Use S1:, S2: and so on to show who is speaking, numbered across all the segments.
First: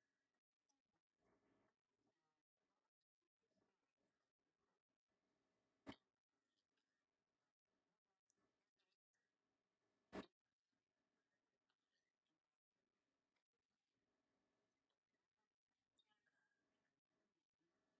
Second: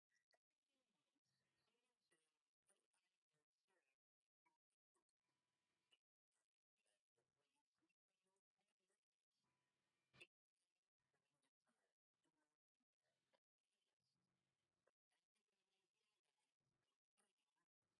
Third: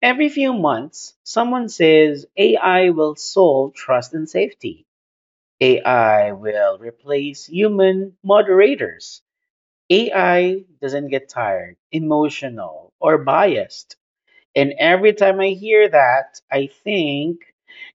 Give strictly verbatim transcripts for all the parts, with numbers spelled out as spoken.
S1: Every few months, someone says A I will solve trust and safety. A I will replace human moderators. A I doesn't get tired, emotional, or biased. And every time I hear that, I think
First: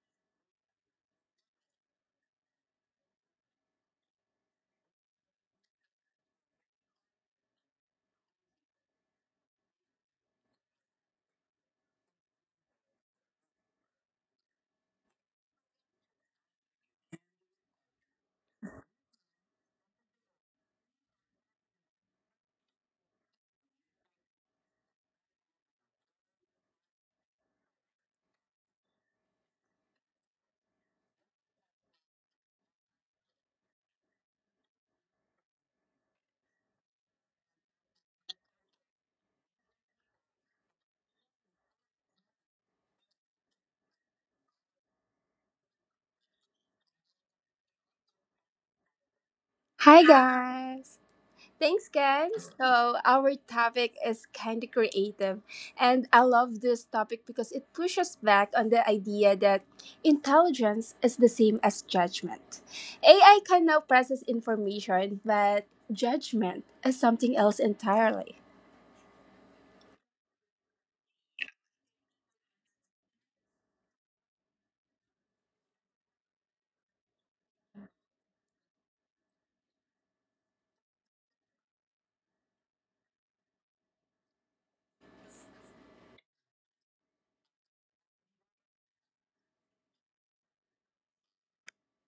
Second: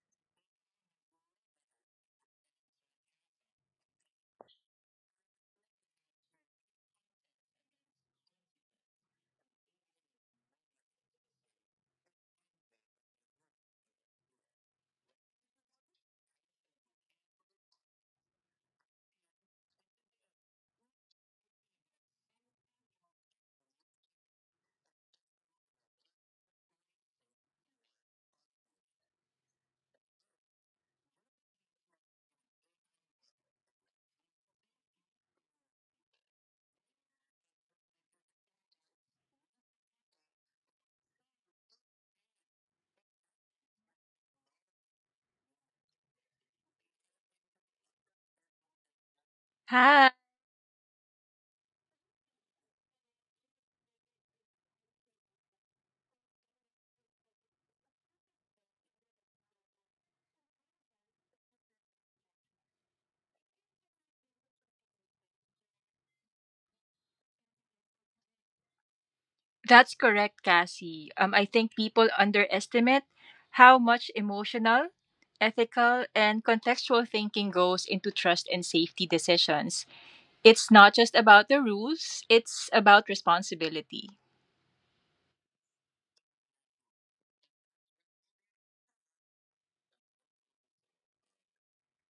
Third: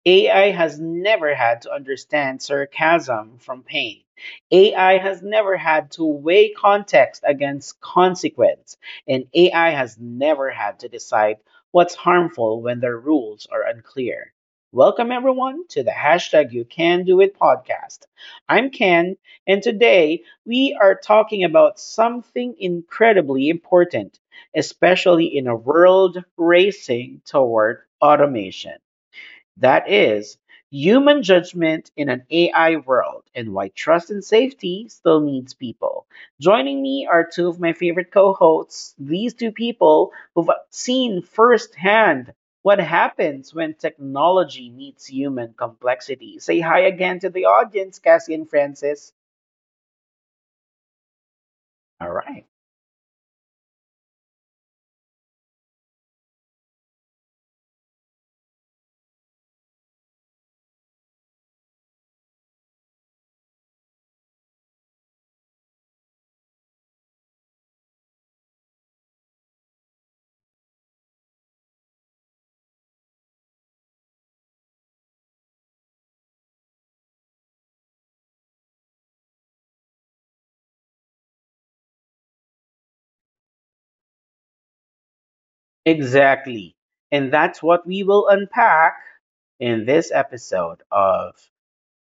S1: A I has never had to understand sarcasm from pain. A I has never had to weigh context against consequence. And A I has never had to decide what's harmful when their rules are unclear. Welcome, everyone, to the hashtag You Can Do It podcast. I'm Ken, and today we are talking about something incredibly important, especially in a world racing toward automation. That is human judgment in an A I world and why trust and safety still needs people. Joining me are two of my favorite co hosts, these two people who've seen firsthand what happens when technology meets human complexity. Say hi again to the audience, Cassie and Francis.
S2: Hi
S3: Ha,
S2: guys! Thanks
S1: All right.
S2: guys. So our topic is kind of creative, and I love this topic because it pushes back on the idea that intelligence is the same as judgment. A I can now process information, but judgment is something else entirely.
S3: that's correct, Cassie. Um, I think people underestimate how much emotional, ethical, and contextual thinking goes into trust and safety decisions. It's not just about the rules, it's about responsibility.
S1: Exactly. And that's what we will unpack in this episode of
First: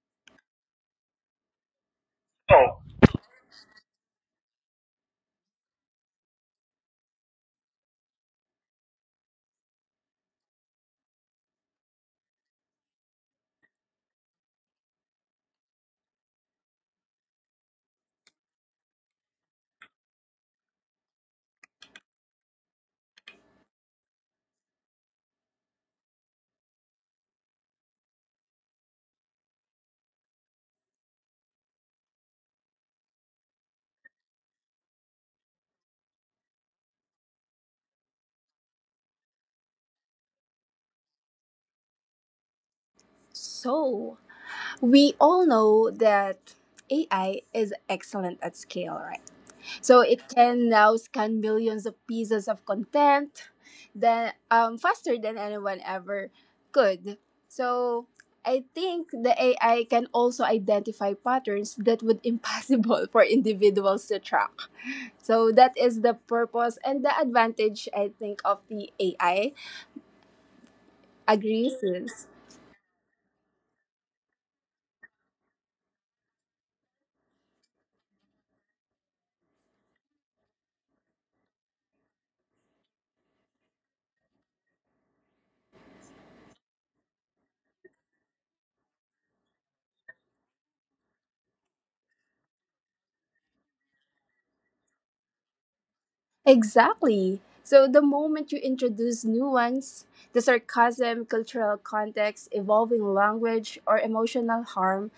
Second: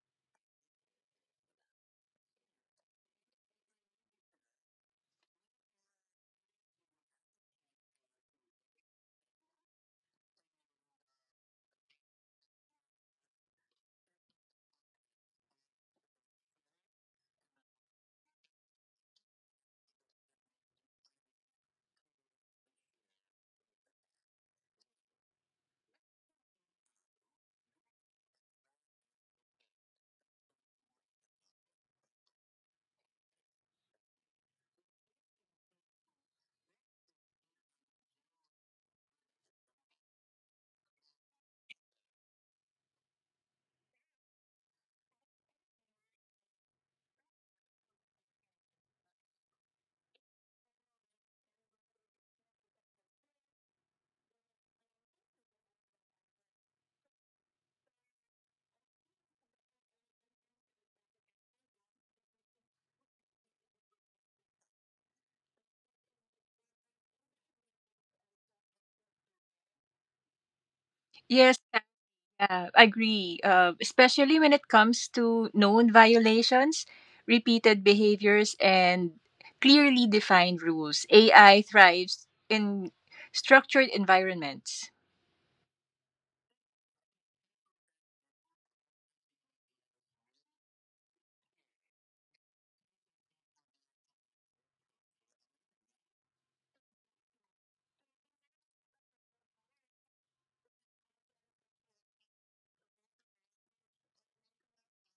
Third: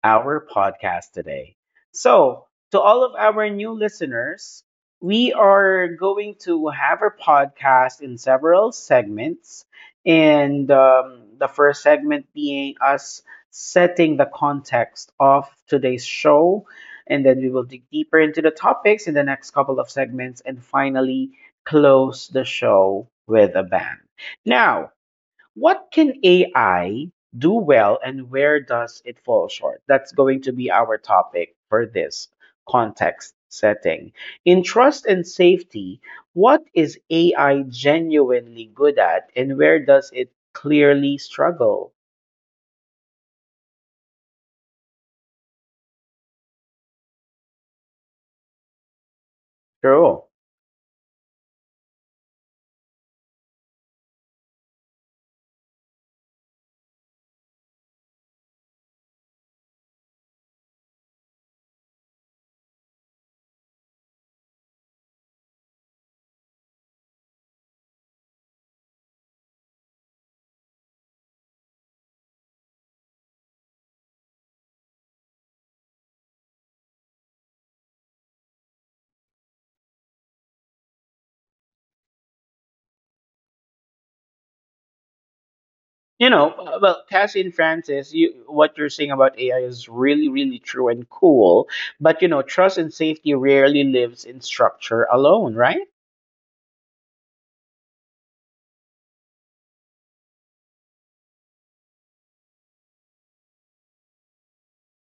S1: our podcast today. So,
S2: Oh.
S1: to all of our new listeners, we are going to have our podcast in several segments. And um, the first segment being us setting the context of today's show. And then we will dig deeper into the topics in the next couple of segments and finally close the show with a bang. Now, what can A I do well and where does it fall short? That's going to be our topic for this context setting. In trust and safety, what is A I genuinely good at and where does it clearly struggle?
S2: So we all know that A I is excellent at scale, right? So
S1: True.
S2: it can now scan millions of pieces of content then um, faster than anyone ever could. So I think the A I can also identify patterns that would impossible for individuals to track. So that is the purpose and the advantage I think of the A I.
S3: Yes,
S2: Agree, sis?
S3: I agree. Uh, especially when it comes to known violations, repeated behaviors, and clearly defined rules. A I thrives in structured environments.
S1: You know, uh, well, Cassie and Francis, you, what you're saying about A I is really, really true and cool. But, you know, trust and safety rarely lives in structure alone, right?
S2: Exactly. So the moment you introduce nuance, the sarcasm, cultural context, evolving language, or emotional harm,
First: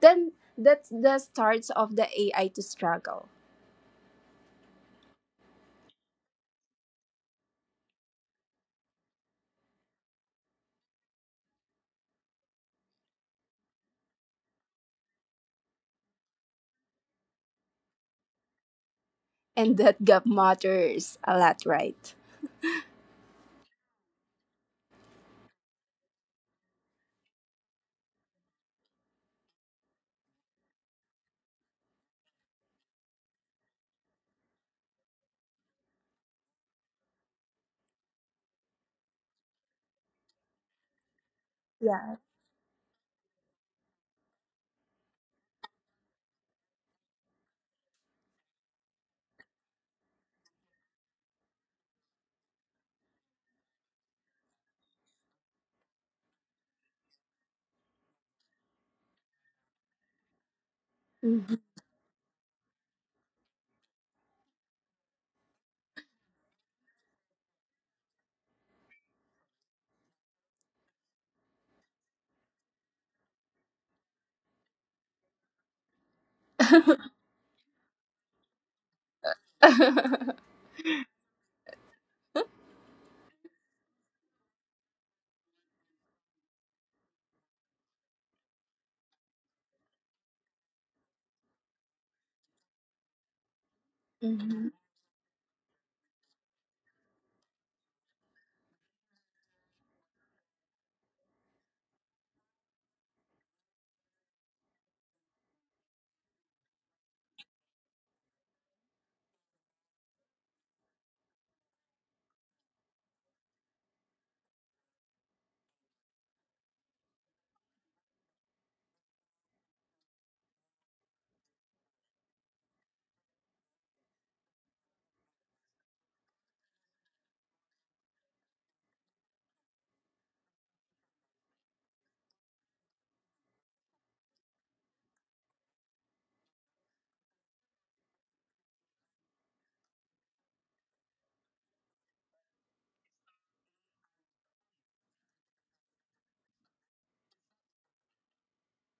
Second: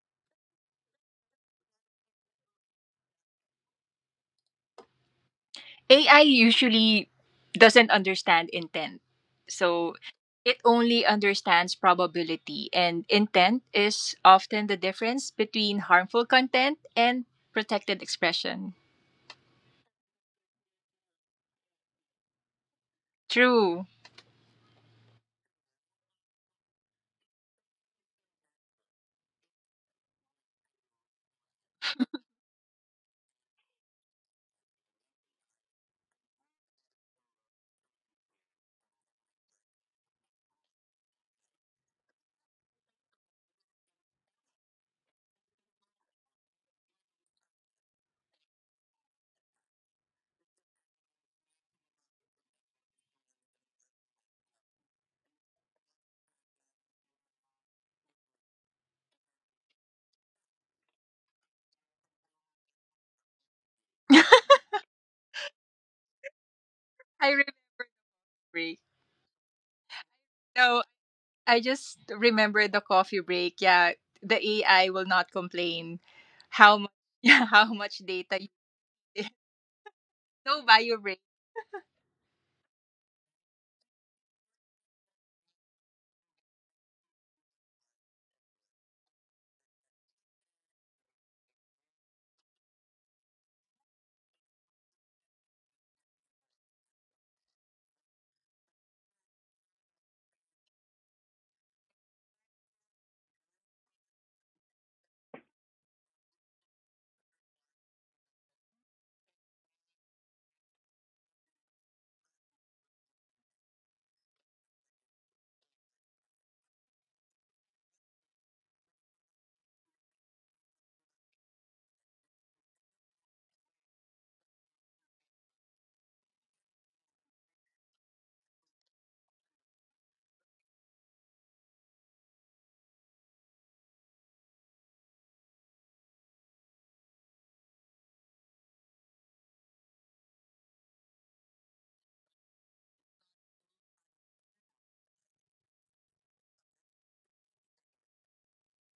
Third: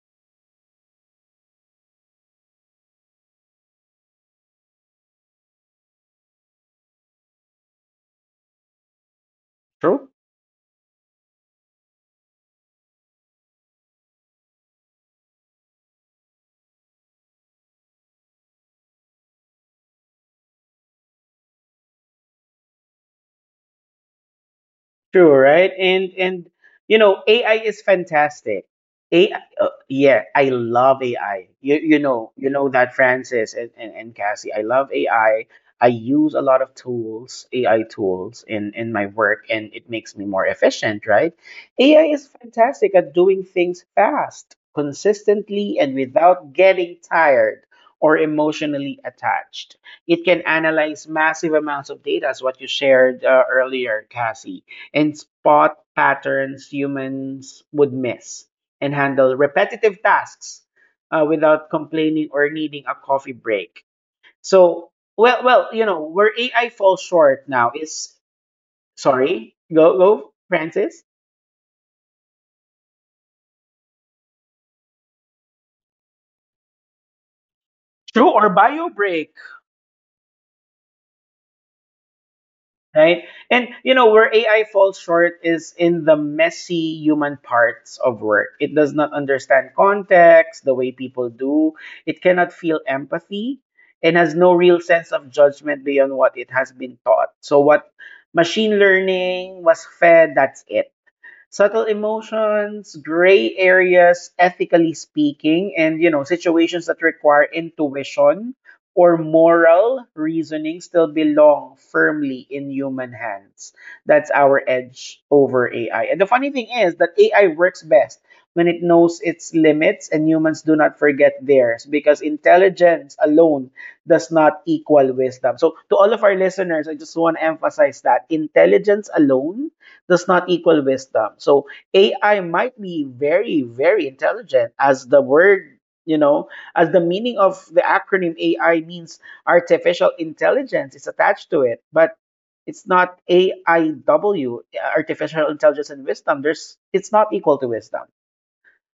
S2: then that's the start of the A I to struggle.
S3: A I usually doesn't understand intent. So
S1: True.
S3: it only understands probability, and intent is often the difference between harmful content and protected expression.
S2: And that gap matters a lot, right?
S3: True.
S1: True, right? And and you know, A I is fantastic. A I, uh, yeah, I love A I. You you know you know that Francis and, and, and Cassie. I love A I. I I use a lot of tools, A I tools in in my work, and it makes me more efficient, right? A I
S2: Yeah.
S1: is fantastic at doing things fast, consistently, and without getting tired or emotionally attached. It can analyze massive amounts of data, as what you shared uh, earlier, Cassie, and spot patterns humans would miss and handle repetitive tasks uh,
S2: Mhm.
S1: without complaining or needing a coffee break.
S3: I
S1: So, well, well, you know, where A I falls
S3: remember
S1: short now
S3: the
S1: is
S3: break.
S1: sorry, go, go,
S3: No,
S1: Francis.
S3: I just remember the coffee break. Yeah, the A I will not complain how much yeah, how much
S1: True
S3: data you
S1: or bio
S3: did.
S1: break,
S3: No bio break.
S1: right? And you know where A I falls short is in the messy human parts of work. It does not understand context the way people do. It cannot feel empathy and has no
S2: Mhm.
S1: real sense of judgment beyond what it has been taught. So what machine learning was fed, that's it. Subtle emotions, gray areas, ethically speaking, and you know, situations that require intuition or moral reasoning still belong firmly in human hands. That's our edge over A I. And the funny thing is that A I works best when it knows its limits and humans do not forget theirs, because intelligence alone does not equal wisdom. So, to all of our listeners, I just want to emphasize that intelligence alone does not equal wisdom. So A I might be very, very intelligent, as the word, you know, as the meaning of the acronym A I means, artificial intelligence is attached to it, but it's not A I W, artificial intelligence and wisdom. There's It's not equal to wisdom.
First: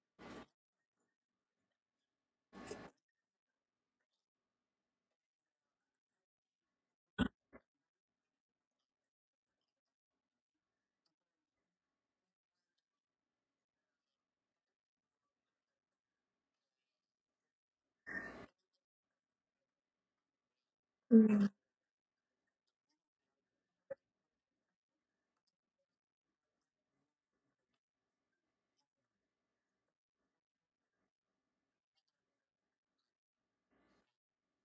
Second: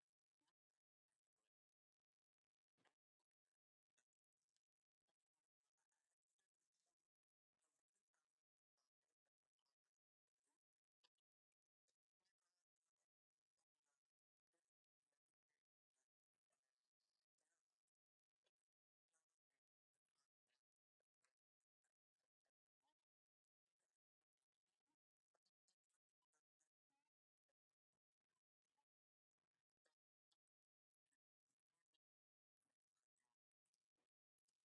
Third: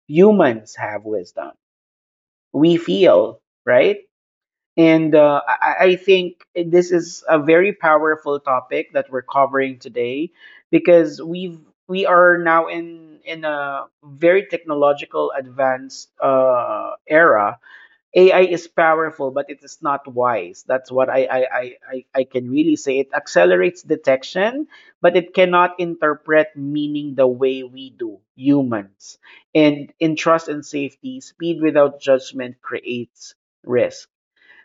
S1: Humans have wisdom. We feel, right? And uh, I, I think this is a very powerful topic that we're covering today because we've we are now in in a very technological advanced uh, era. A I is powerful, but it is not wise. That's what I I,
S2: Mhm.
S1: I, I I can really say. It accelerates detection, but it cannot interpret meaning the way we do humans. And in trust and safety, speed without judgment creates risk.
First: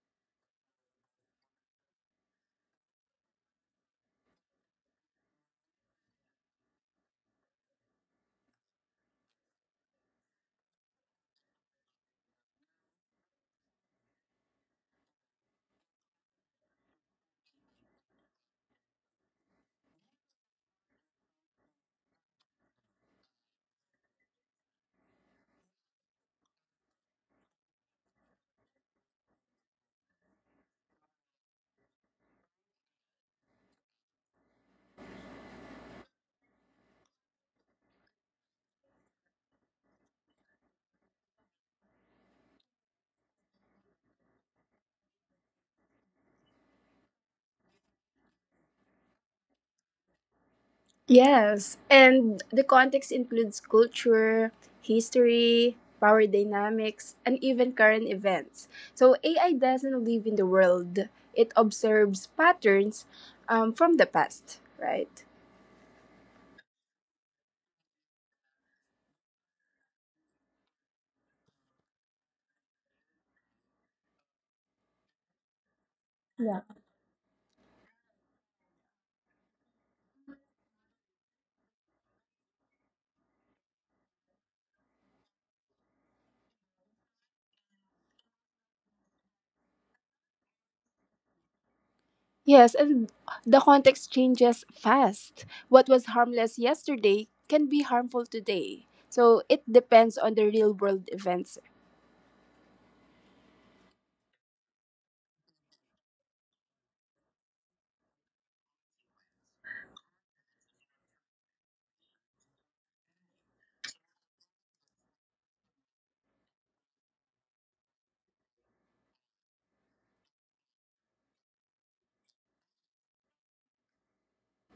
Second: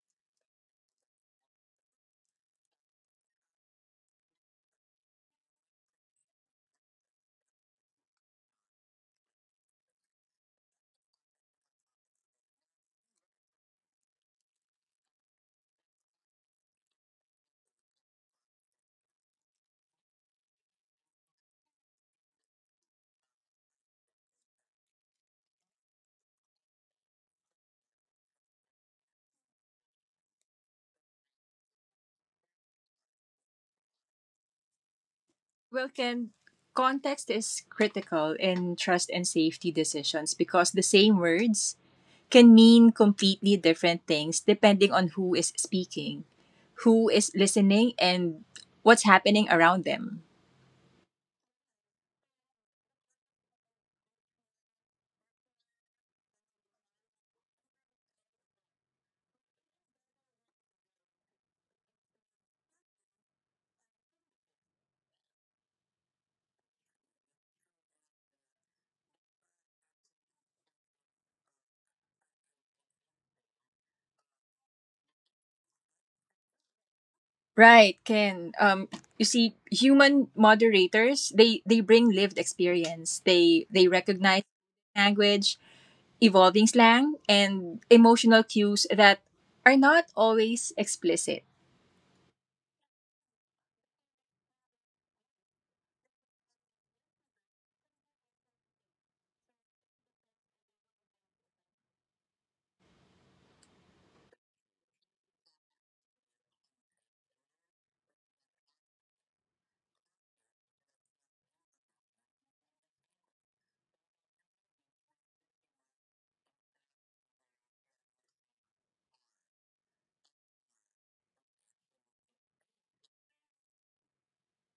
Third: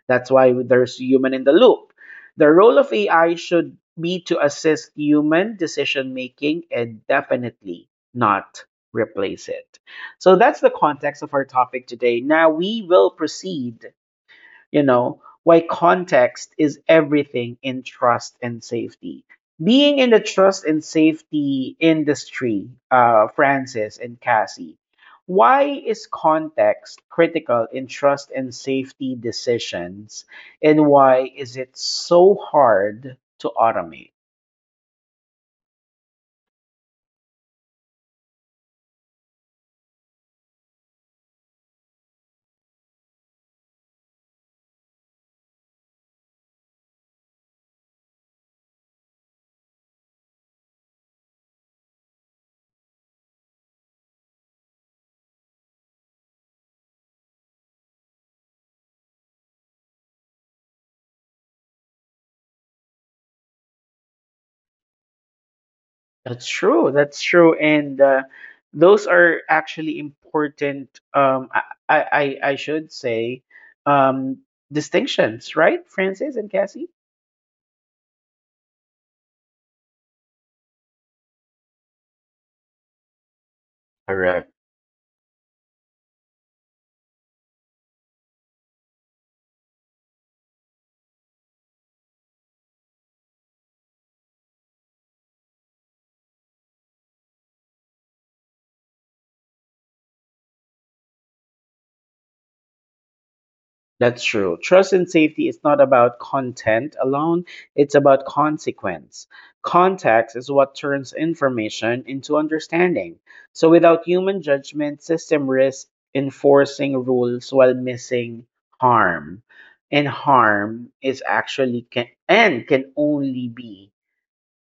S1: That's why there's human in the loop. The role of A I should be to assist human decision making and definitely not replace it. So that's the context of our topic today. Now we will proceed, you know, why context is everything in trust and safety. Being in the trust and safety industry, uh, Francis and Cassie, why is context critical in trust and safety decisions, and why is it so hard to automate?
S3: Well, Ken, context is critical in trust and safety decisions because the same words can mean completely different things depending on who is speaking, who is listening, and what's happening around them.
S2: Yes, and the context includes culture, history, power dynamics, and even current events. So A I doesn't live in the world, it observes patterns um, from the past, right?
S1: That's true. That's true. And uh, those are actually important, um, I, I, I I should say, um, distinctions, right, Francis and
S2: Yeah.
S1: Cassie?
S3: Right, Ken. Um, you see, human moderators they they bring lived experience. They they recognize
S1: Correct.
S3: language, evolving slang, and emotional cues that are not always explicit.
S2: Yes, and the context changes fast. What was harmless yesterday can be harmful today. So it depends on the real world events.
S1: That's true. Trust and safety is not about content alone, it's about consequence. Context is what turns information into understanding. So, without human judgment, system risk enforcing rules while missing harm. And harm is actually can, and can only be,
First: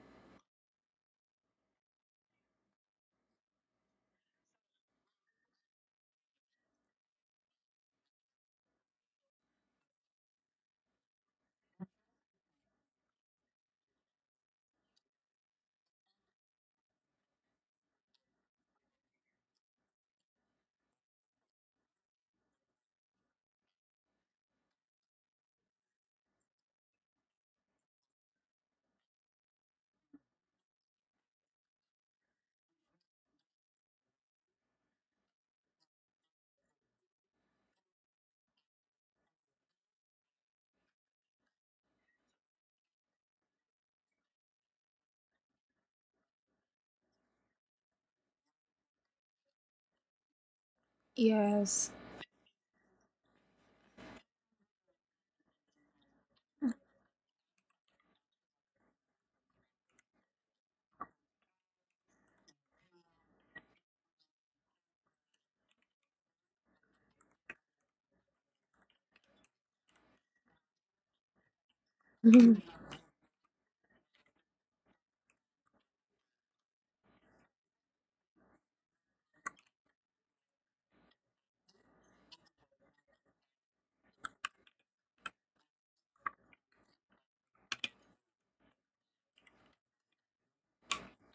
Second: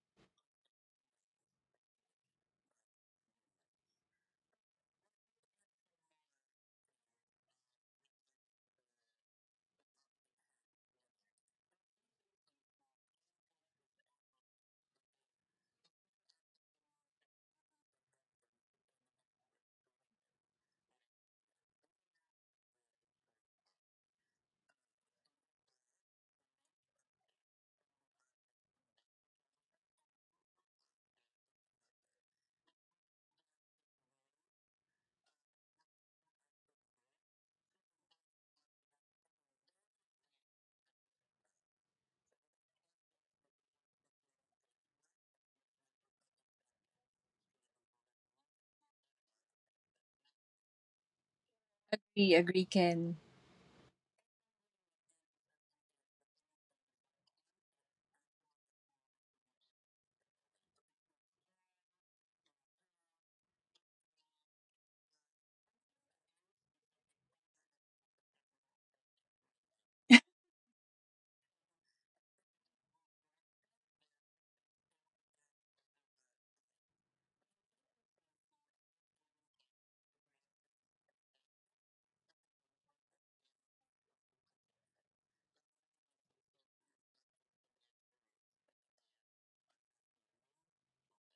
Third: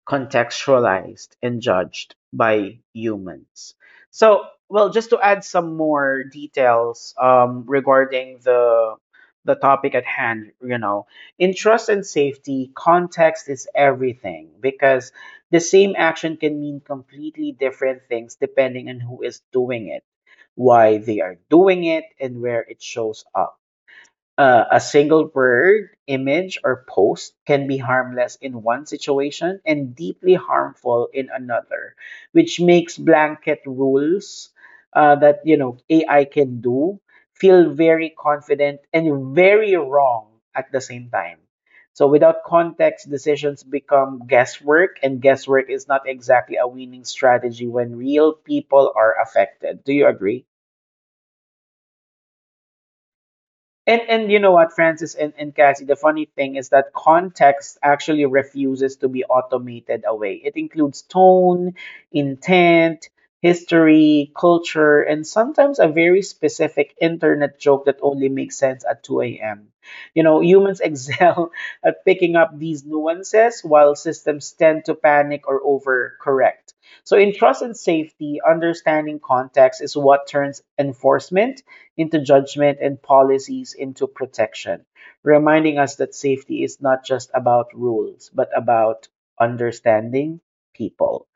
S1: contextualized and judged by humans. So, well, just to add some more details um, regarding the the topic at hand, you know, in trust and safety, context is everything because the same action can mean completely different things depending on who is doing it, why they are doing it, and where it shows up. Uh, a single word, image, or post can be harmless in one situation and deeply harmful in another, which makes blanket rules, uh, that you know A I can do, feel very confident and very wrong at the same time. So without context, decisions become guesswork, and guesswork is not exactly a winning strategy when real people are affected. Do you agree?
S2: Yes.
S3: Agree, agree, Ken.
S1: And and you know what, Francis and, and Cassie, the funny thing is that context actually refuses to be automated away. It includes tone, intent, history, culture, and sometimes a very specific internet joke that only makes sense at two a m. You know, humans excel at picking up these nuances while systems tend to panic or overcorrect. So in trust and safety, understanding context is what turns enforcement into judgment and policies into protection, reminding us that safety is not just about rules, but about understanding people.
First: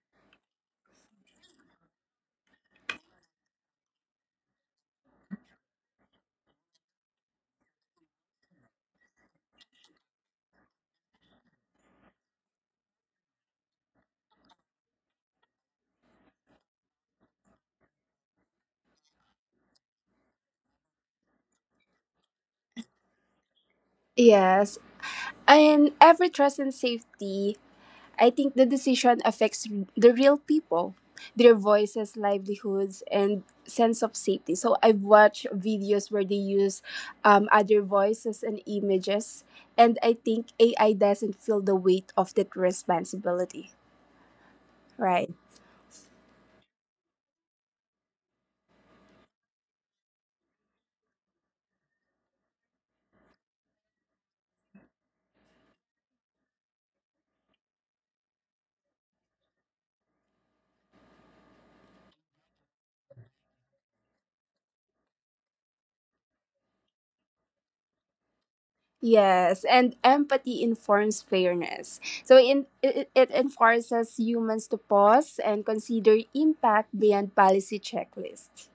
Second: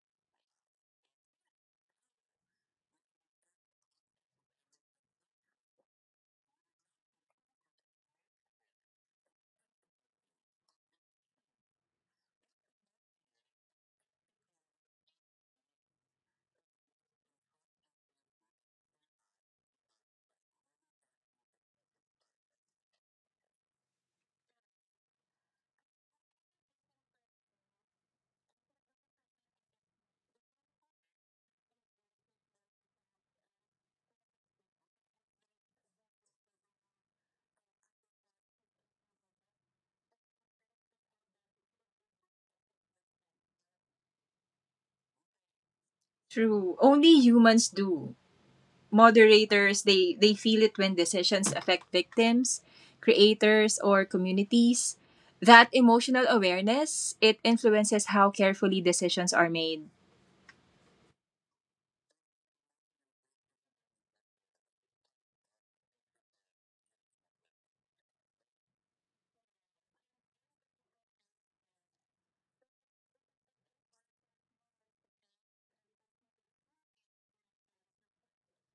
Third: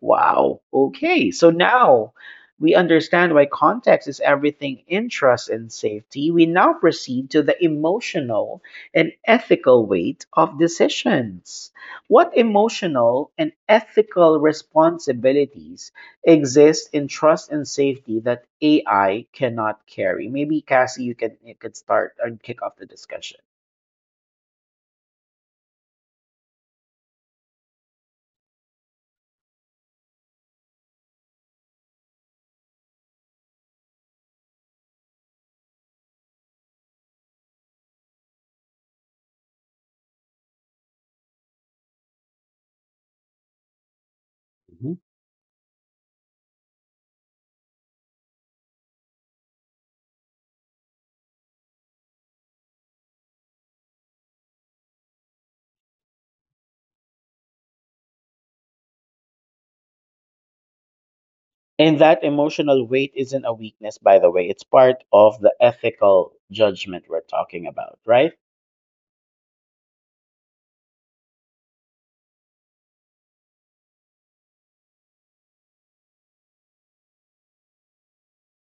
S1: Wow. Okay. So now we understand why context is everything in trust and safety. We now proceed to the emotional and ethical weight of decisions. What emotional and ethical responsibilities exist in trust and safety that A I cannot carry? Maybe Cassie, you can you could start and kick off the discussion.
S2: Yes. And every trust and safety, I think the decision affects r- the real people, their voices, livelihoods, and sense of safety. So I've watched videos where they use um, other voices and images, and I think A I doesn't feel the weight of that responsibility,
S1: Mhm.
S2: right?
S3: True. Only humans do. Moderators, they, they feel it when decisions affect victims, creators, or communities. That emotional awareness, it influences how carefully decisions are made.
S1: And that emotional weight isn't a weakness, by the way. It's part of the ethical judgment we're talking about, right?
S2: Yes, and empathy informs fairness. So in it, it enforces humans to pause and consider impact beyond policy checklists.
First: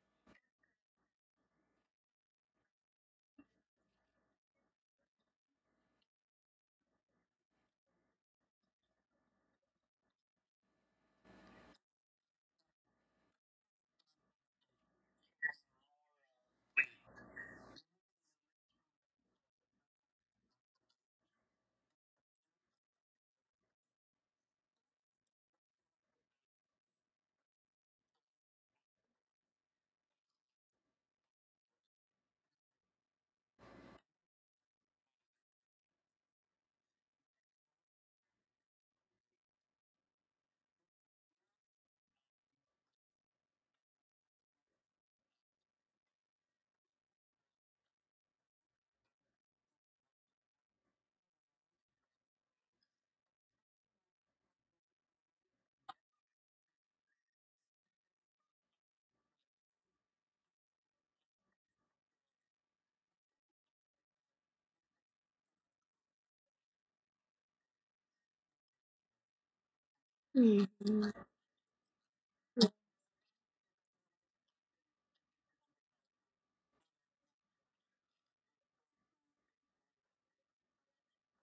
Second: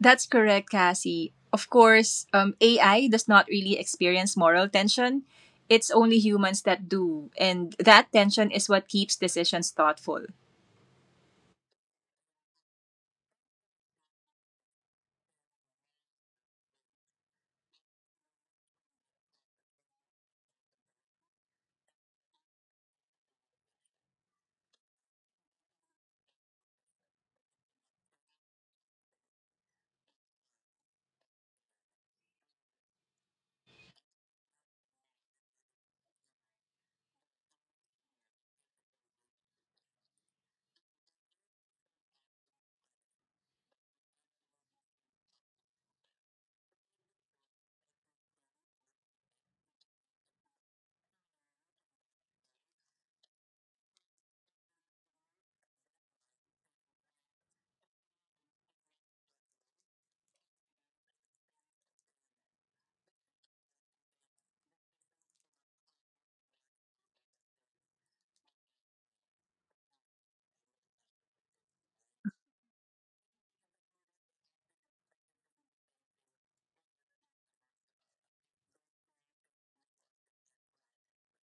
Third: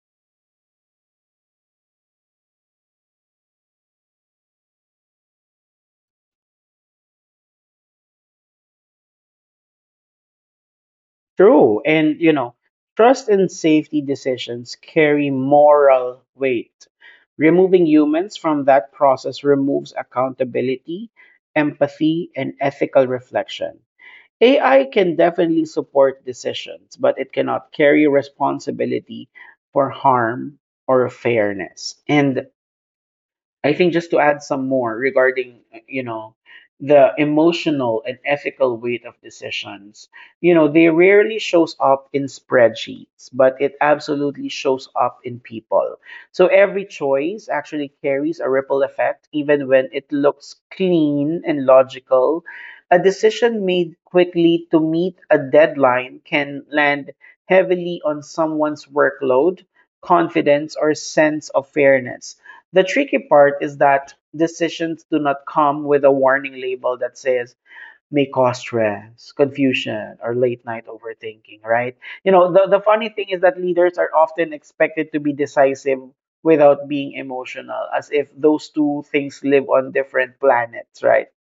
S3: That's correct, Cassie. Of course, um, A I does not really experience moral tension. It's only humans that do. And that tension is what keeps decisions thoughtful.
S1: True. And, you know, trust and safety decisions carry moral weight. Removing humans from that process removes accountability, empathy, and ethical reflection. A I can definitely support decisions, but it cannot carry responsibility for harm or fairness. And I think, just to add some more regarding, you know, the emotional and ethical weight of decisions, you know, they rarely shows up in spreadsheets, but it absolutely shows up in people. So every choice actually carries a ripple effect, even when it looks clean and logical. A decision made quickly to meet a deadline can land heavily on someone's workload, confidence, or sense of fairness. The tricky part is that decisions do not come with a warning label that says may cause stress, confusion, or late
S2: Mm.
S1: night overthinking, right? You know, the, the funny thing is that leaders are often expected to be decisive without being emotional, as if those two things live on different planets, right?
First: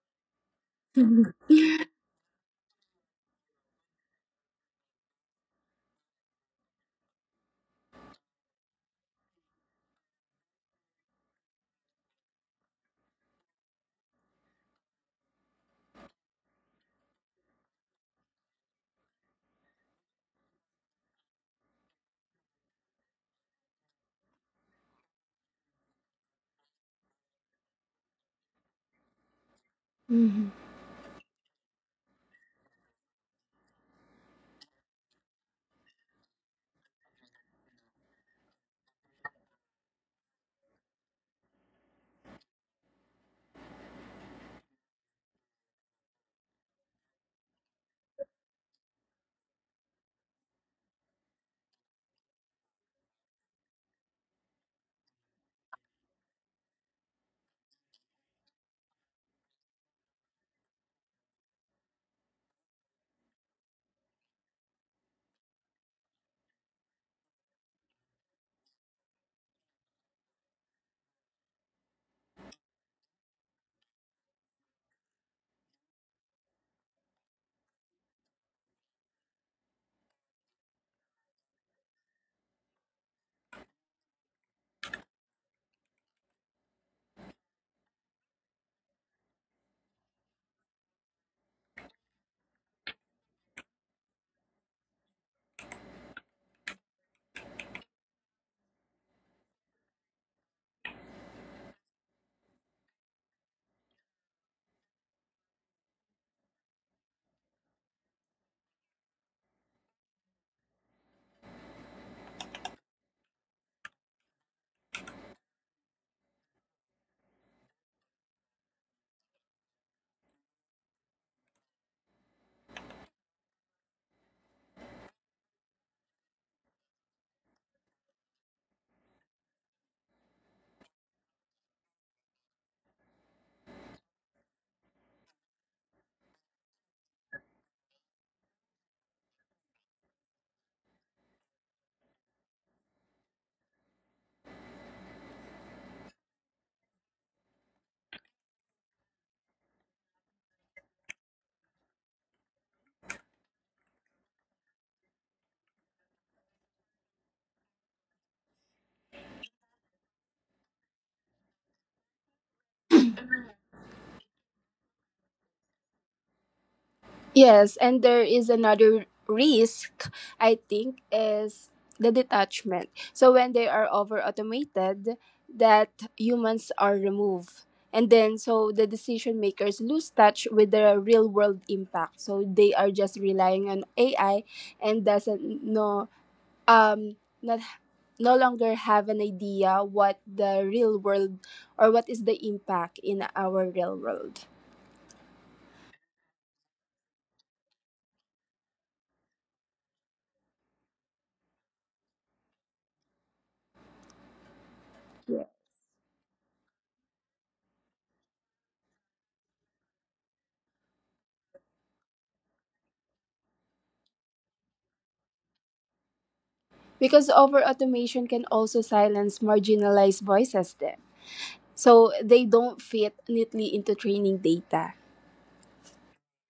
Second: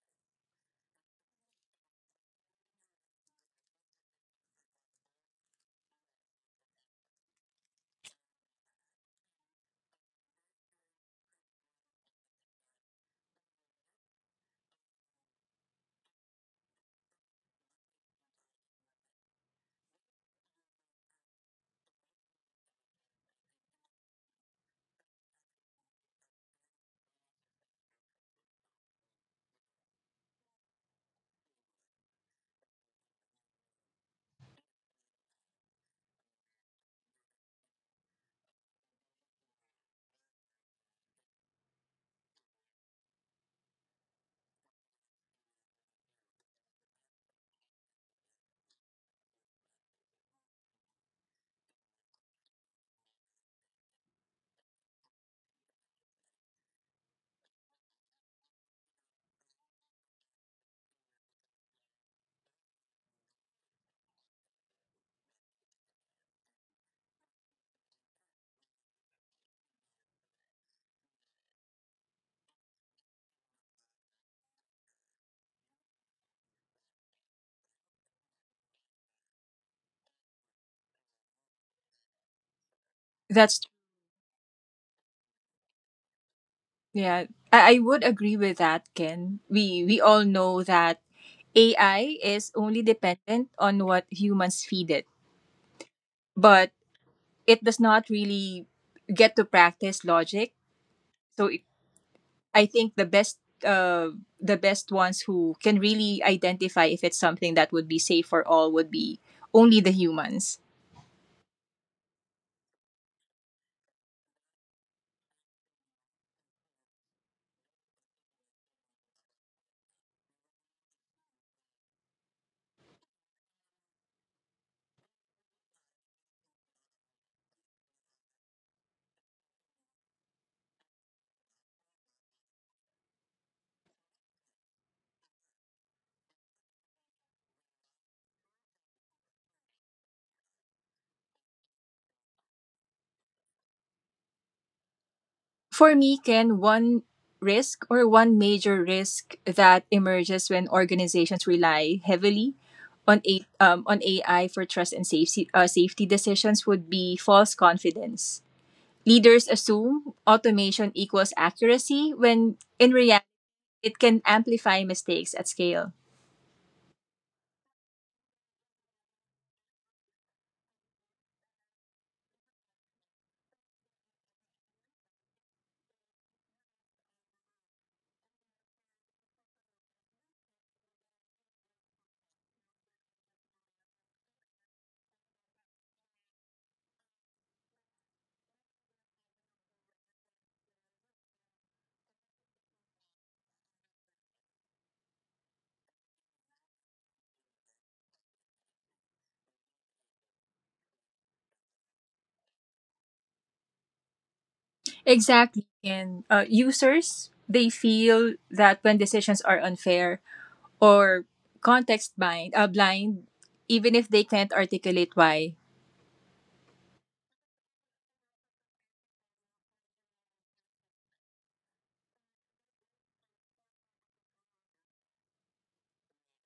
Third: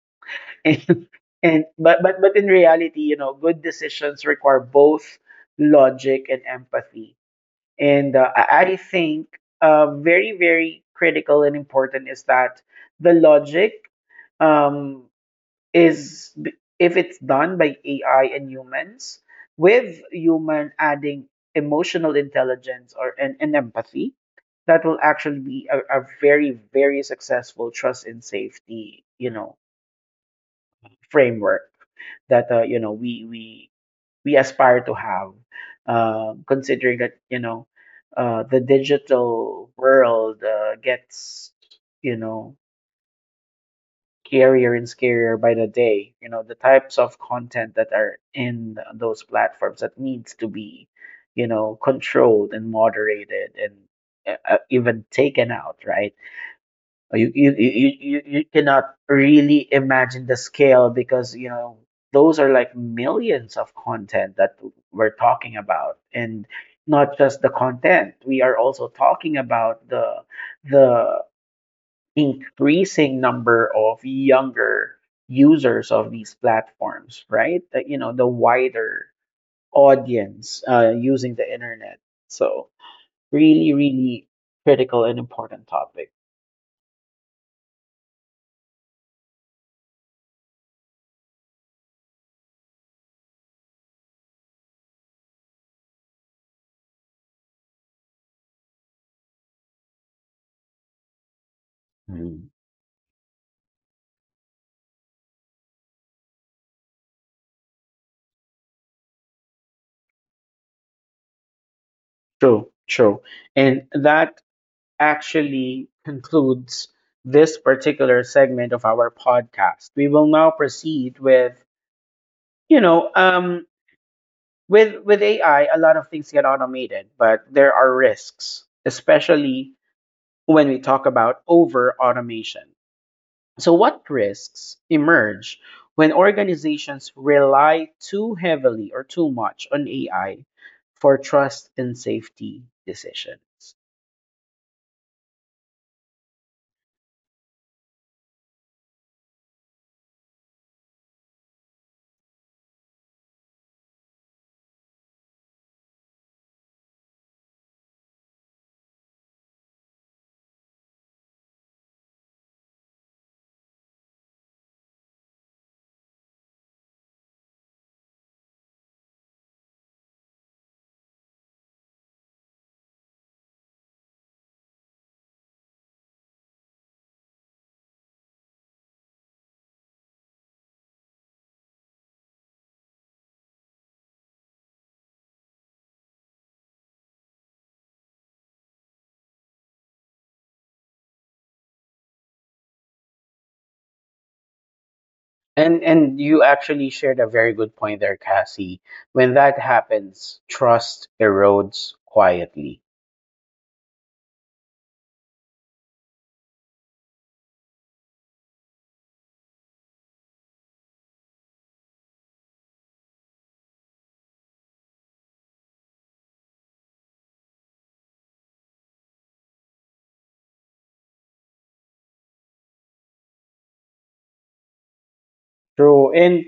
S1: And, and but, but but in reality, you know, good decisions require both logic and empathy, and uh, I I think uh, very, very critical and important is that the logic, um, is, if it's done by A I and humans, with human adding emotional intelligence or and, and empathy, that will actually be a, a very, very successful trust and safety, you know,
S2: Mhm.
S1: framework that, uh, you know, we we we aspire to have, uh, considering that you know, uh, the digital world uh, gets, you know, scarier and scarier by the day. You know the types of content that are in those platforms that needs to be, you know, controlled and moderated, and uh, uh, even taken out, right? Uh, you you you you, you cannot really imagine the scale because, you know, those are like millions of content that we're talking about, and not just the content, we are also talking about the the increasing number of younger users of these platforms, right? That, you know, the wider audience uh, using the internet, so
S3: That's
S1: really really critical and important topic.
S3: Yeah, I, I would agree with that, Ken. We we all know that A I is only dependent on what humans feed it, but it does not really get to practice logic. So it, I think the best uh the best ones who can really identify if it's something that would be safe for all would be only the humans.
S1: True, true. And that actually concludes this particular segment of our podcast. We will now proceed with, you know, um, with with A I, a lot of things get automated, but there are risks, especially when we talk about over automation. So what risks emerge when organizations rely too heavily or too much on A I for trust and safety decisions?
S3: For me, Ken, one risk or one major risk that emerges when organizations rely heavily on a um, on A I for trust and safety uh, safety decisions would be false confidence. Leaders assume automation equals accuracy when in reality it can amplify mistakes at scale.
S2: Yes, and there is another risk, I think, is the detachment. So when they are over automated, that humans are removed. And then so the decision makers lose touch with the real world impact. So they are just relying on A I and doesn't know um not no longer have an idea what the real world or what is the impact in our real world.
S1: And and you actually shared a very good point there, Cassie. When that happens, trust erodes quietly.
S3: Exactly, and uh, users they feel that when decisions are unfair or context blind, uh, blind, even if they can't articulate why.
S2: Because over automation can also silence marginalized voices then so they don't fit neatly into training data.
S1: True. And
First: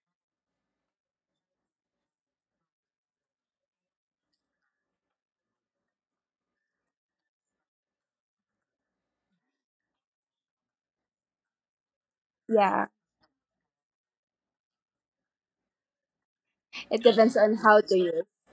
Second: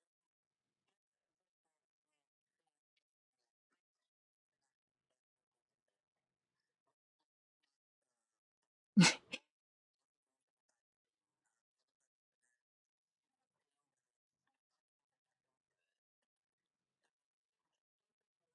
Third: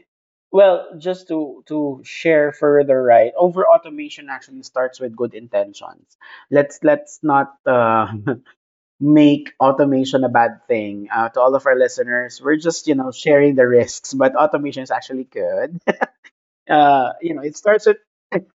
S1: well, just to to share further, right? Over automation actually starts with good intentions. Let's let's not uh, make automation a bad thing. Uh, to all of our listeners, we're just
S2: Yeah,
S1: you know sharing the risks, but automation is actually good.
S2: it
S1: Uh, you
S2: depends
S1: know, it
S2: on how
S1: starts with
S2: to use.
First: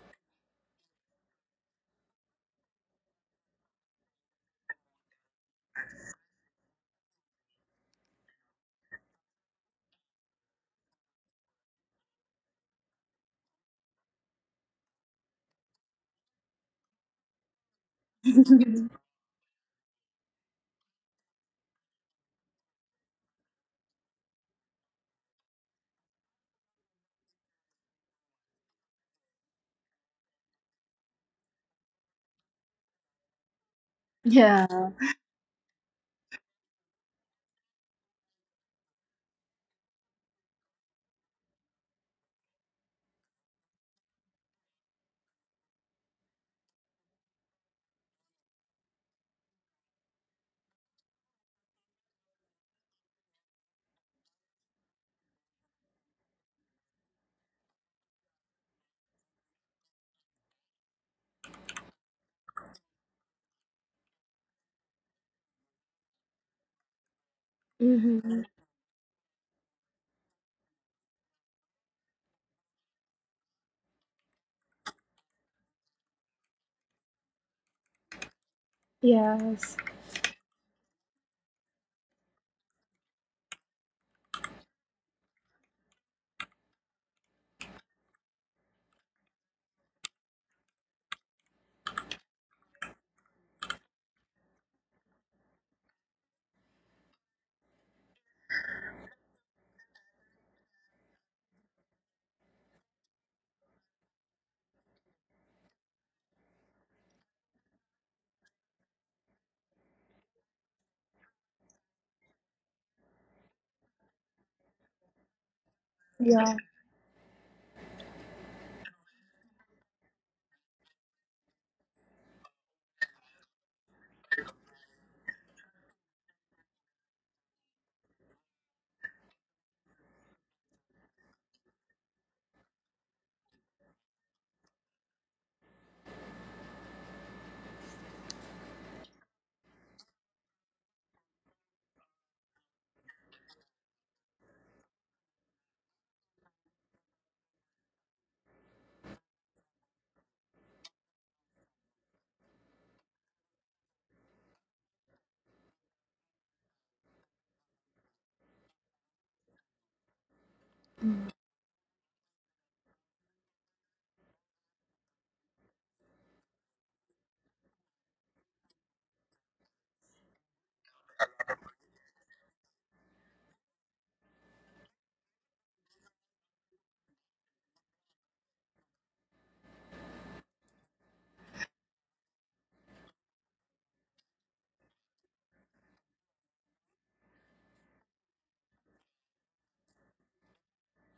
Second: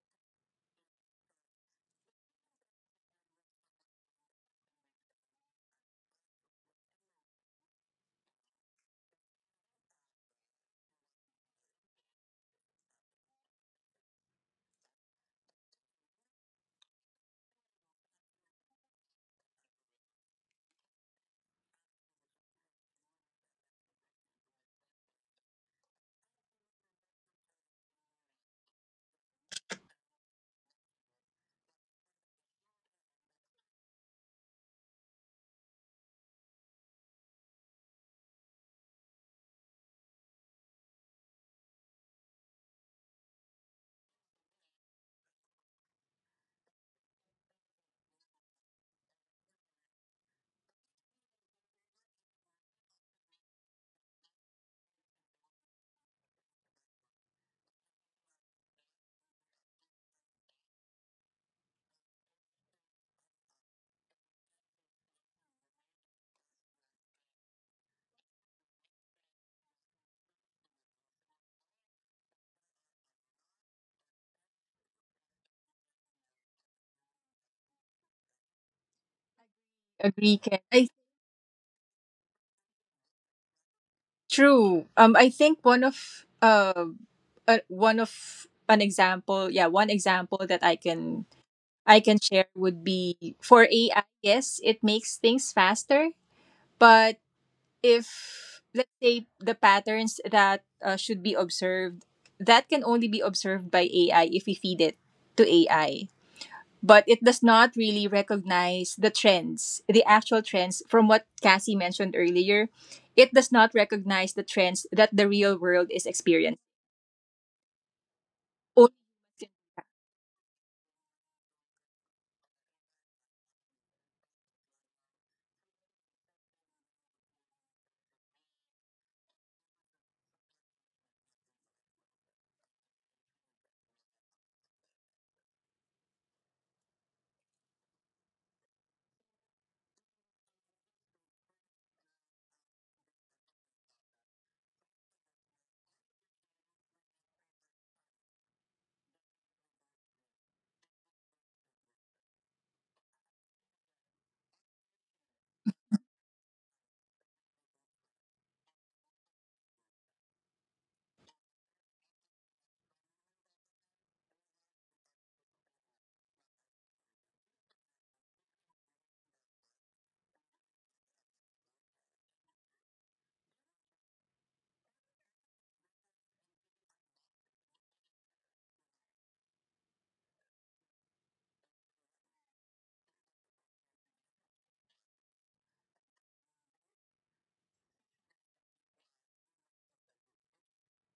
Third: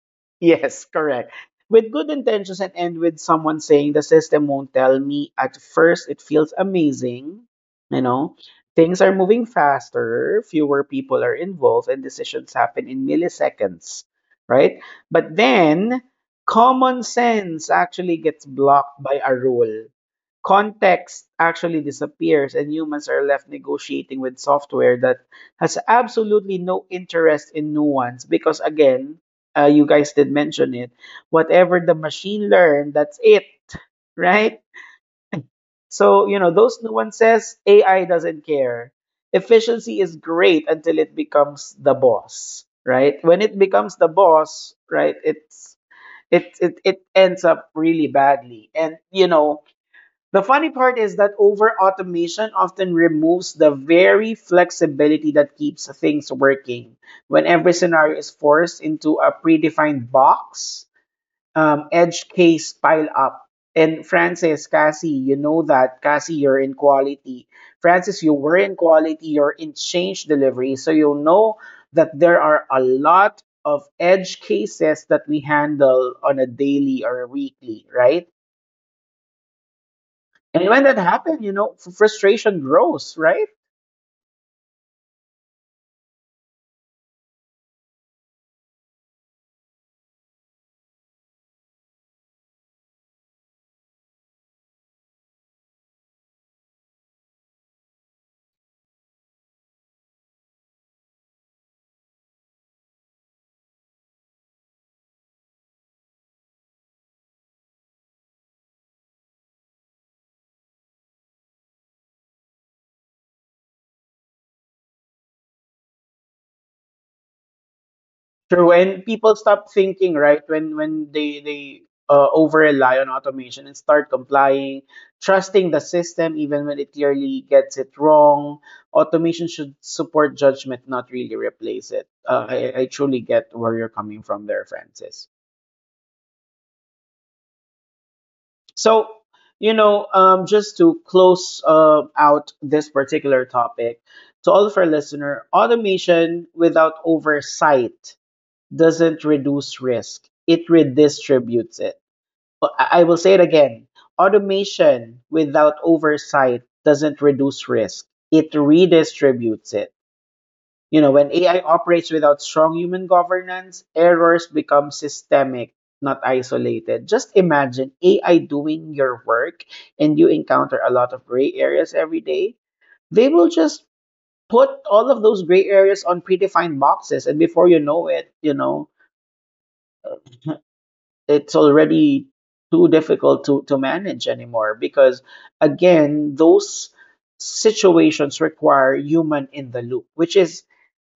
S1: yes, correct. With good intentions and end with someone saying the system won't tell me. At first, it feels amazing. You know, things are moving faster, fewer people are involved, and decisions happen in milliseconds, right? But then, common sense actually gets blocked by a rule. Context actually disappears, and humans are left negotiating with software that has absolutely no interest in nuance because, again, uh, you guys did mention it. Whatever the machine learned, that's it, right?
S2: Yeah.
S1: So, you know, those nuances, A I doesn't care. Efficiency is great until it becomes the boss, right? When it becomes the boss, right, it's it it, it ends up really badly. And you know, the funny part is that over automation often removes the very flexibility that keeps things working when every scenario is forced into a predefined box um, edge case pile up. And Francis, Cassie, you know that. Cassie, you're in quality. Francis, you
S2: Hmm.
S1: were in quality. You're in change delivery. So you know that there are a lot of edge cases that we handle on a daily or a weekly, right?
S2: Yes.
S3: Agree, Ken.
S1: And when
S3: I
S1: that happens, you know, f- frustration grows, right?
S3: True. Um, I think one of uh, uh, one of an example, yeah, one example that I can I can share would be for A I. Yes, it makes things faster, but if let's say the patterns that uh, should be observed, that can only be observed by A I if we feed it to A I. But it does not really recognize the trends, the actual trends from what Cassie mentioned earlier. It does not recognize the trends that the real world is
S2: Yeah.
S3: experiencing.
S1: True,
S3: Only humans
S1: and people
S3: can-
S1: stop thinking, right? When when they they uh, over rely on automation and start complying, trusting the system even when it clearly gets it wrong. Automation should support judgment, not really replace it. Uh, I I truly get where you're coming from there, Francis. So you know, um, just to close uh, out this particular topic, to all of our listener, automation without oversight doesn't reduce risk, it redistributes it. I I will say it again, automation without oversight doesn't reduce risk, it redistributes it. You know, when A I operates without strong human governance, errors become systemic, not isolated. Just imagine A I doing your work and you encounter a lot of gray areas every day. They will just put all of those gray areas on predefined boxes, and before you know it, you know, it's already too difficult to, to manage anymore because again those situations require human in the loop, which is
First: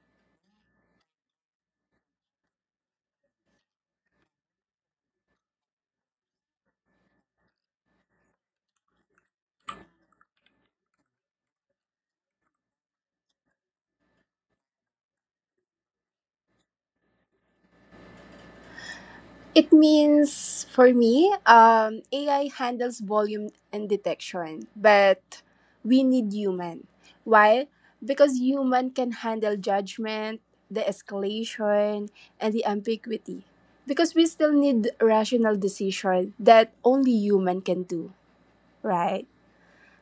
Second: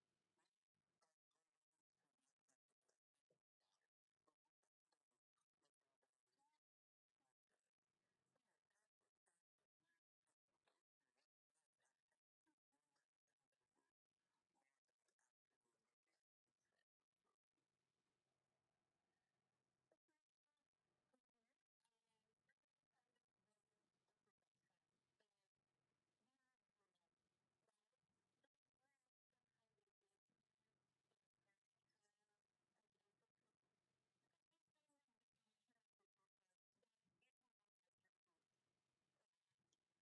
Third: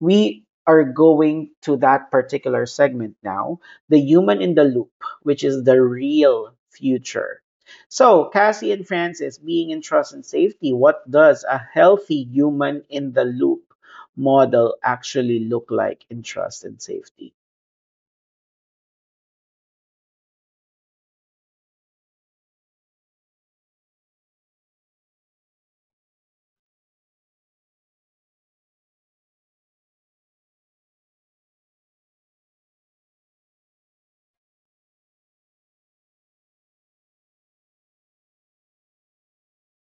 S1: we are going to that particular segment now, the human in the loop, which is the real future. So Cassie and Francis, being in trust and safety, what does a healthy human in the loop model actually look like in trust and safety?
S2: It means for me, um, A I handles volume and detection, but we need human. Why? Because human can handle judgment, the escalation, and the ambiguity. Because we still need rational decision that only human can do, right?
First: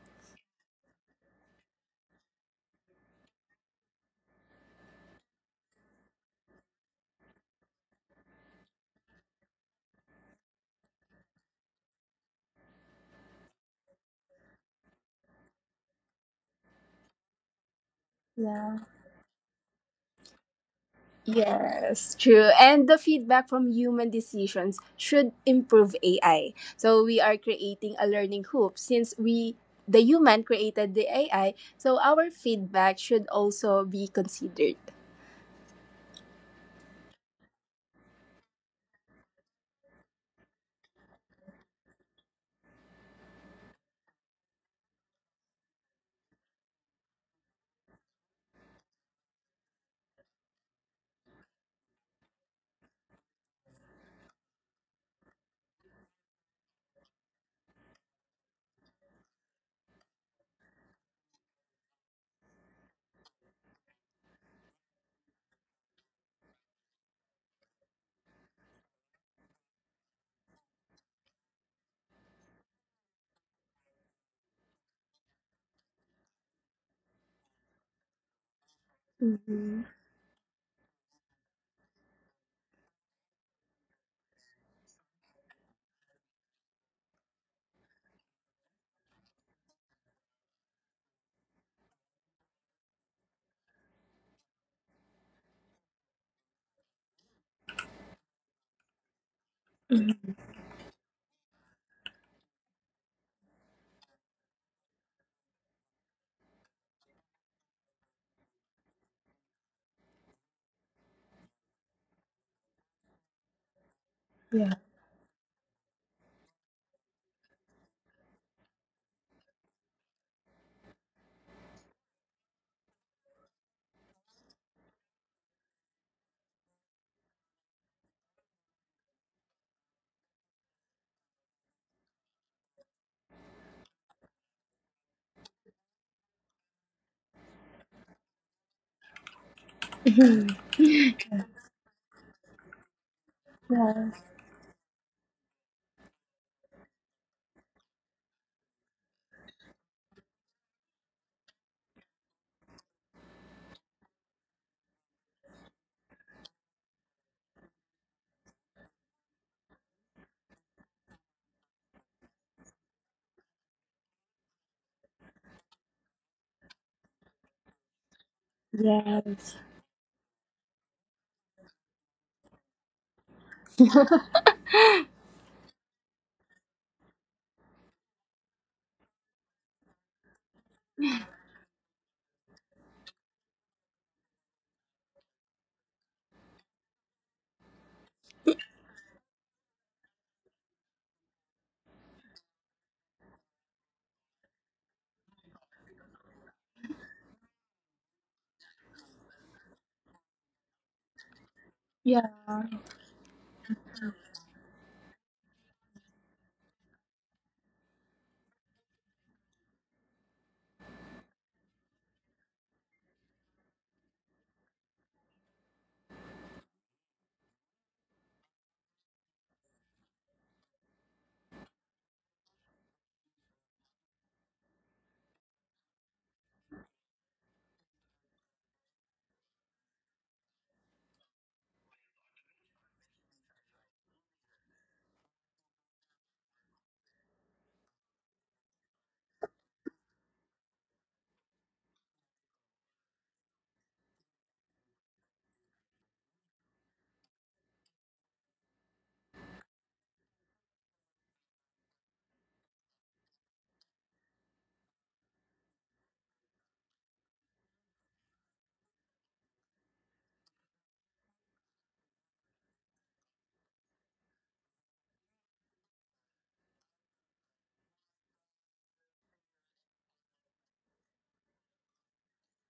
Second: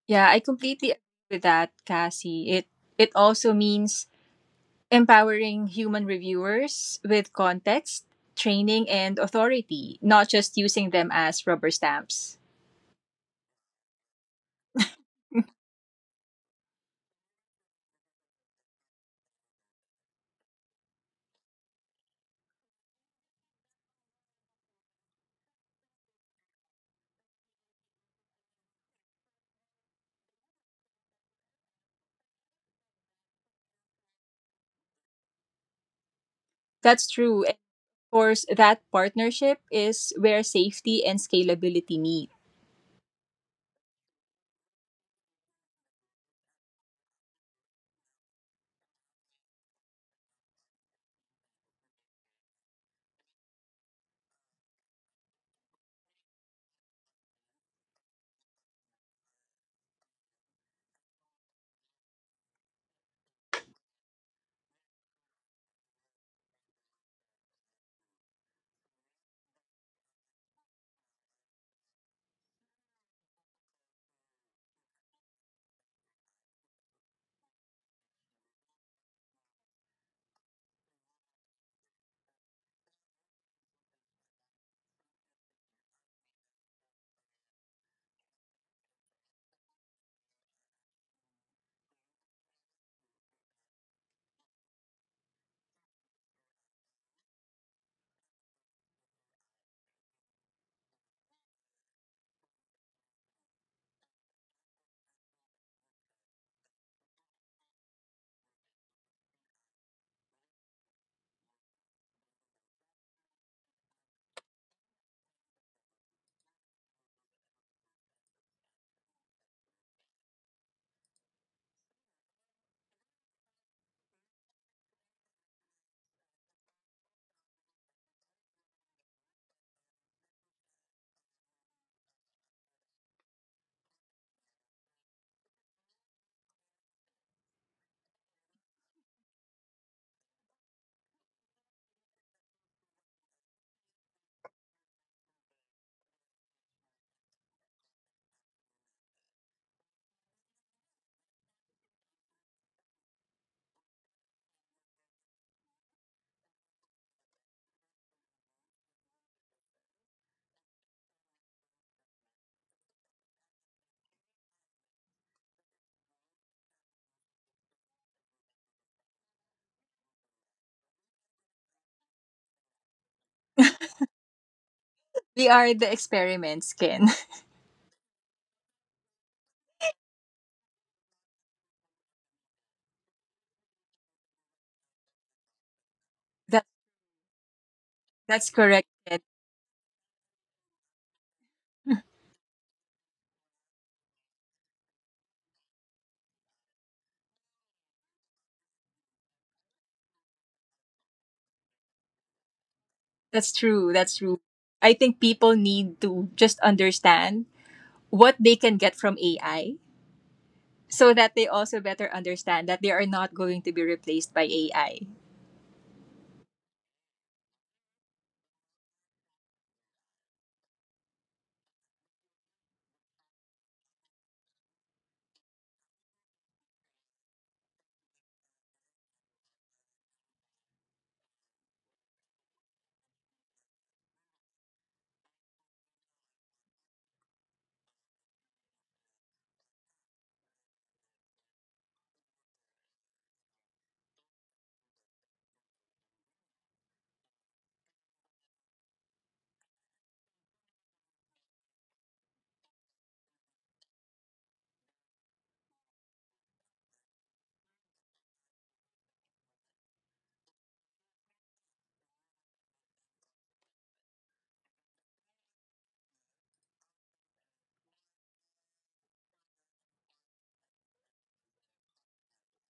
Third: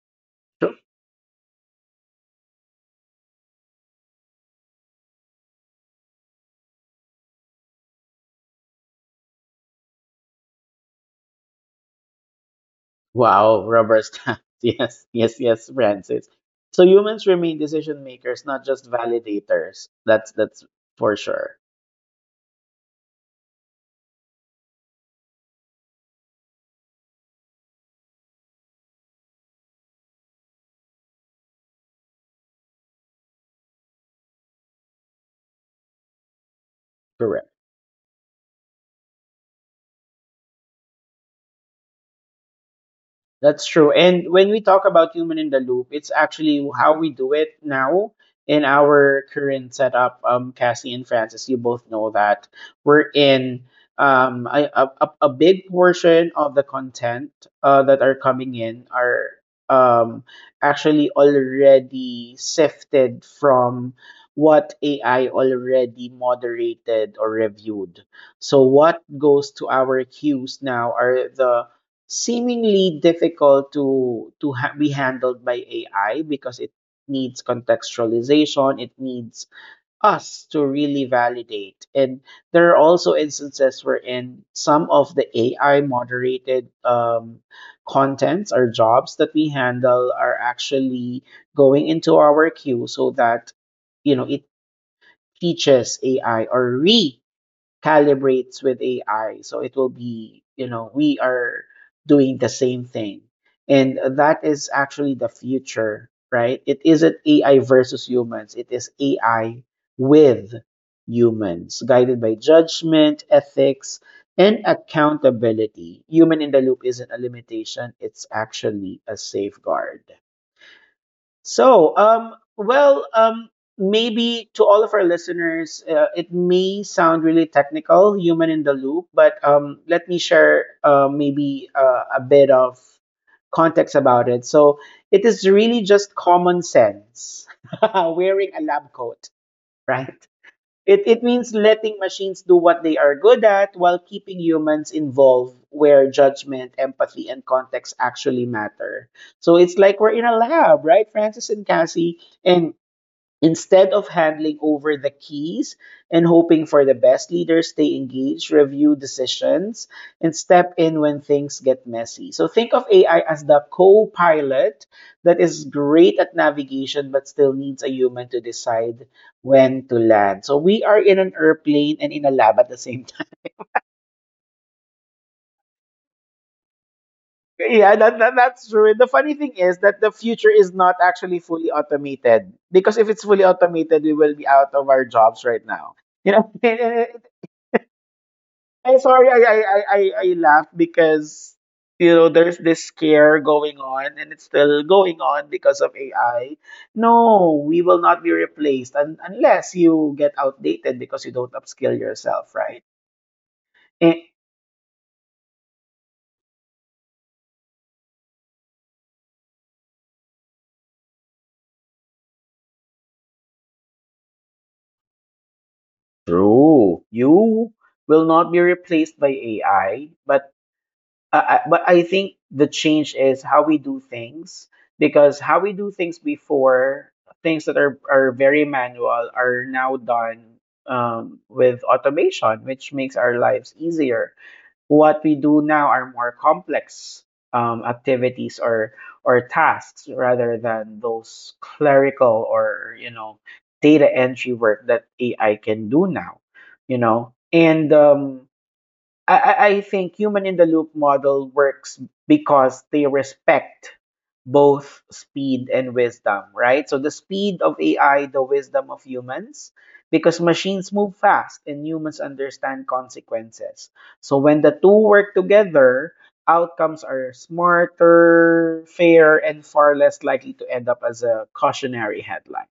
S3: Yeah, I completely agree with that, Cassie. It it also means empowering human reviewers with context, training, and authority, not just using them as rubber stamps.
S1: Wow, rubber stamp. Yes, yes, yes, Francis. So humans remain decision makers, not
S2: Yeah.
S1: just validators. That's that's for sure.
S2: Yes, true. And the feedback from human decisions should improve A I. So we are creating a learning hoop since we the human created the A I, so our feedback should also be considered.
S3: That's true.
S1: Correct.
S3: Course, that partnership is where safety and scalability meet.
S1: That's true. And when we talk about human in the loop, it's actually how we do it now in our current setup. Um, Cassie and Francis, you both know that we're in um, a, a, a a big portion of the content uh, that are coming in are um, actually already sifted from what A I already moderated or reviewed. So what goes to our queues now are the seemingly difficult to to ha- be handled by A I because it needs contextualization, it needs
S2: Mm-hmm.
S1: us to really validate. And there are also instances wherein some of the A I moderated um, contents or jobs that we handle are actually going into our queue so that you know it teaches A I or re calibrates with A I. So it will be, you know, we are doing the same thing. And that is actually the future, right? It isn't A I versus humans, it is A I with humans, guided by judgment, ethics, and
S2: Yeah.
S1: accountability. Human in the loop isn't a limitation, it's actually a safeguard. So, um, well, um, maybe to all of our listeners, uh, it may sound really technical, human in the loop, but um, let me share uh, maybe uh, a bit of context about it. So, it is really just common sense wearing a lab coat, right? It, it means letting machines do what they are good at while
S2: Mhm.
S1: keeping humans involved where judgment, empathy, and context actually matter. So it's like we're in a lab, right, Francis and Cassie? And instead of handling over the keys and hoping for the best, leaders stay engaged, review decisions, and step in when things get messy. So think of A I as the co pilot that is great at navigation but still needs a human to decide
S2: Yes.
S1: when to land. So we are in an airplane and in a lab at the same time.
S3: We are the experiments, Ken.
S1: Yeah, that, that, that's true. And the funny thing is that the future is not actually fully automated because if it's fully automated, we will be out of our jobs right now. You know,
S3: That that's correct.
S1: I'm
S3: Ken.
S1: sorry, I, I, I, I I laugh because, you know, there's this scare going on and it's still going on because of A I. No, we will not be replaced un- unless you get outdated because you don't upskill
S2: Yes.
S1: yourself, right?
S3: That's true. That's
S1: Eh,
S3: true. I think people need to just understand what they can get from A I so that they also better understand that they are not going to be replaced by A I.
S1: true. You will not be replaced by A I, but I, I- but I think the change is how we do things because how we do things before, things that are, are very manual are now done um, with automation, which makes our lives easier. What we do now are more complex um, activities or or tasks rather than those clerical or you know data entry work that A I can do now, you know. And um, I, I I think human in the loop model works because they respect both speed and wisdom, right? So the speed of A I, the wisdom of humans, because machines move fast and humans understand consequences. So when the two work together, outcomes are smarter, fair, and far less likely to end up as a cautionary headline.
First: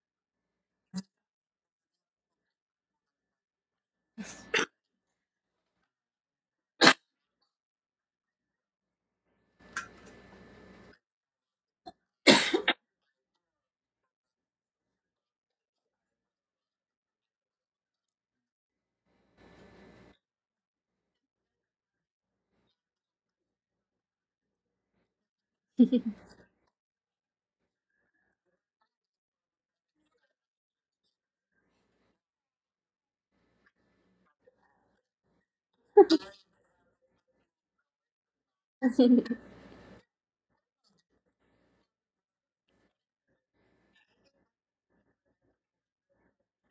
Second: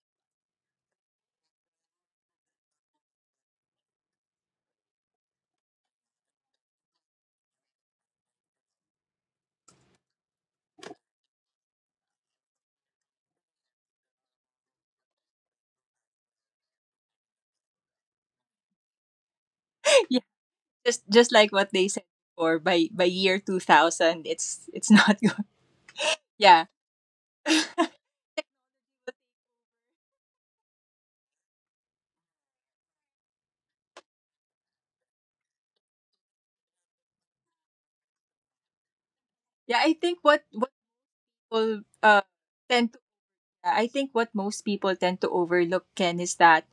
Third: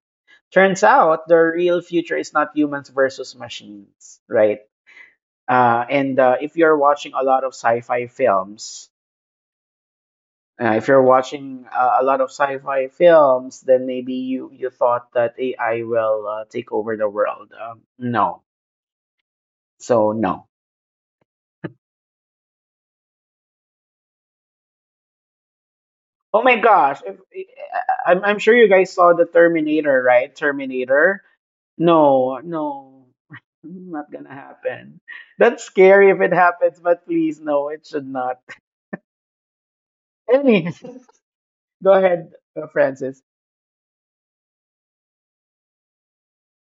S1: Turns out the real future is not humans versus machines, right? Uh, and uh, if you're watching a lot of sci-fi films, uh, If you're watching uh, a lot of sci-fi films, then maybe you you thought that A I will uh, take over the world. Um, no, so
S3: Yeah,
S1: no.
S3: just just like what they said before by by year two thousand it's it's not going.
S2: Yeah.
S1: Oh my
S3: Yeah.
S1: gosh! If, I- I'm I'm sure you guys saw the Terminator, right? Terminator. No, no, not gonna happen. That's scary if it happens, but please, no, it should not.
S3: Yeah, I think what what
S1: Anyway,
S3: people
S1: go
S3: uh
S1: ahead, uh,
S3: tend
S1: Francis.
S3: I think what most people tend to overlook, Ken, is that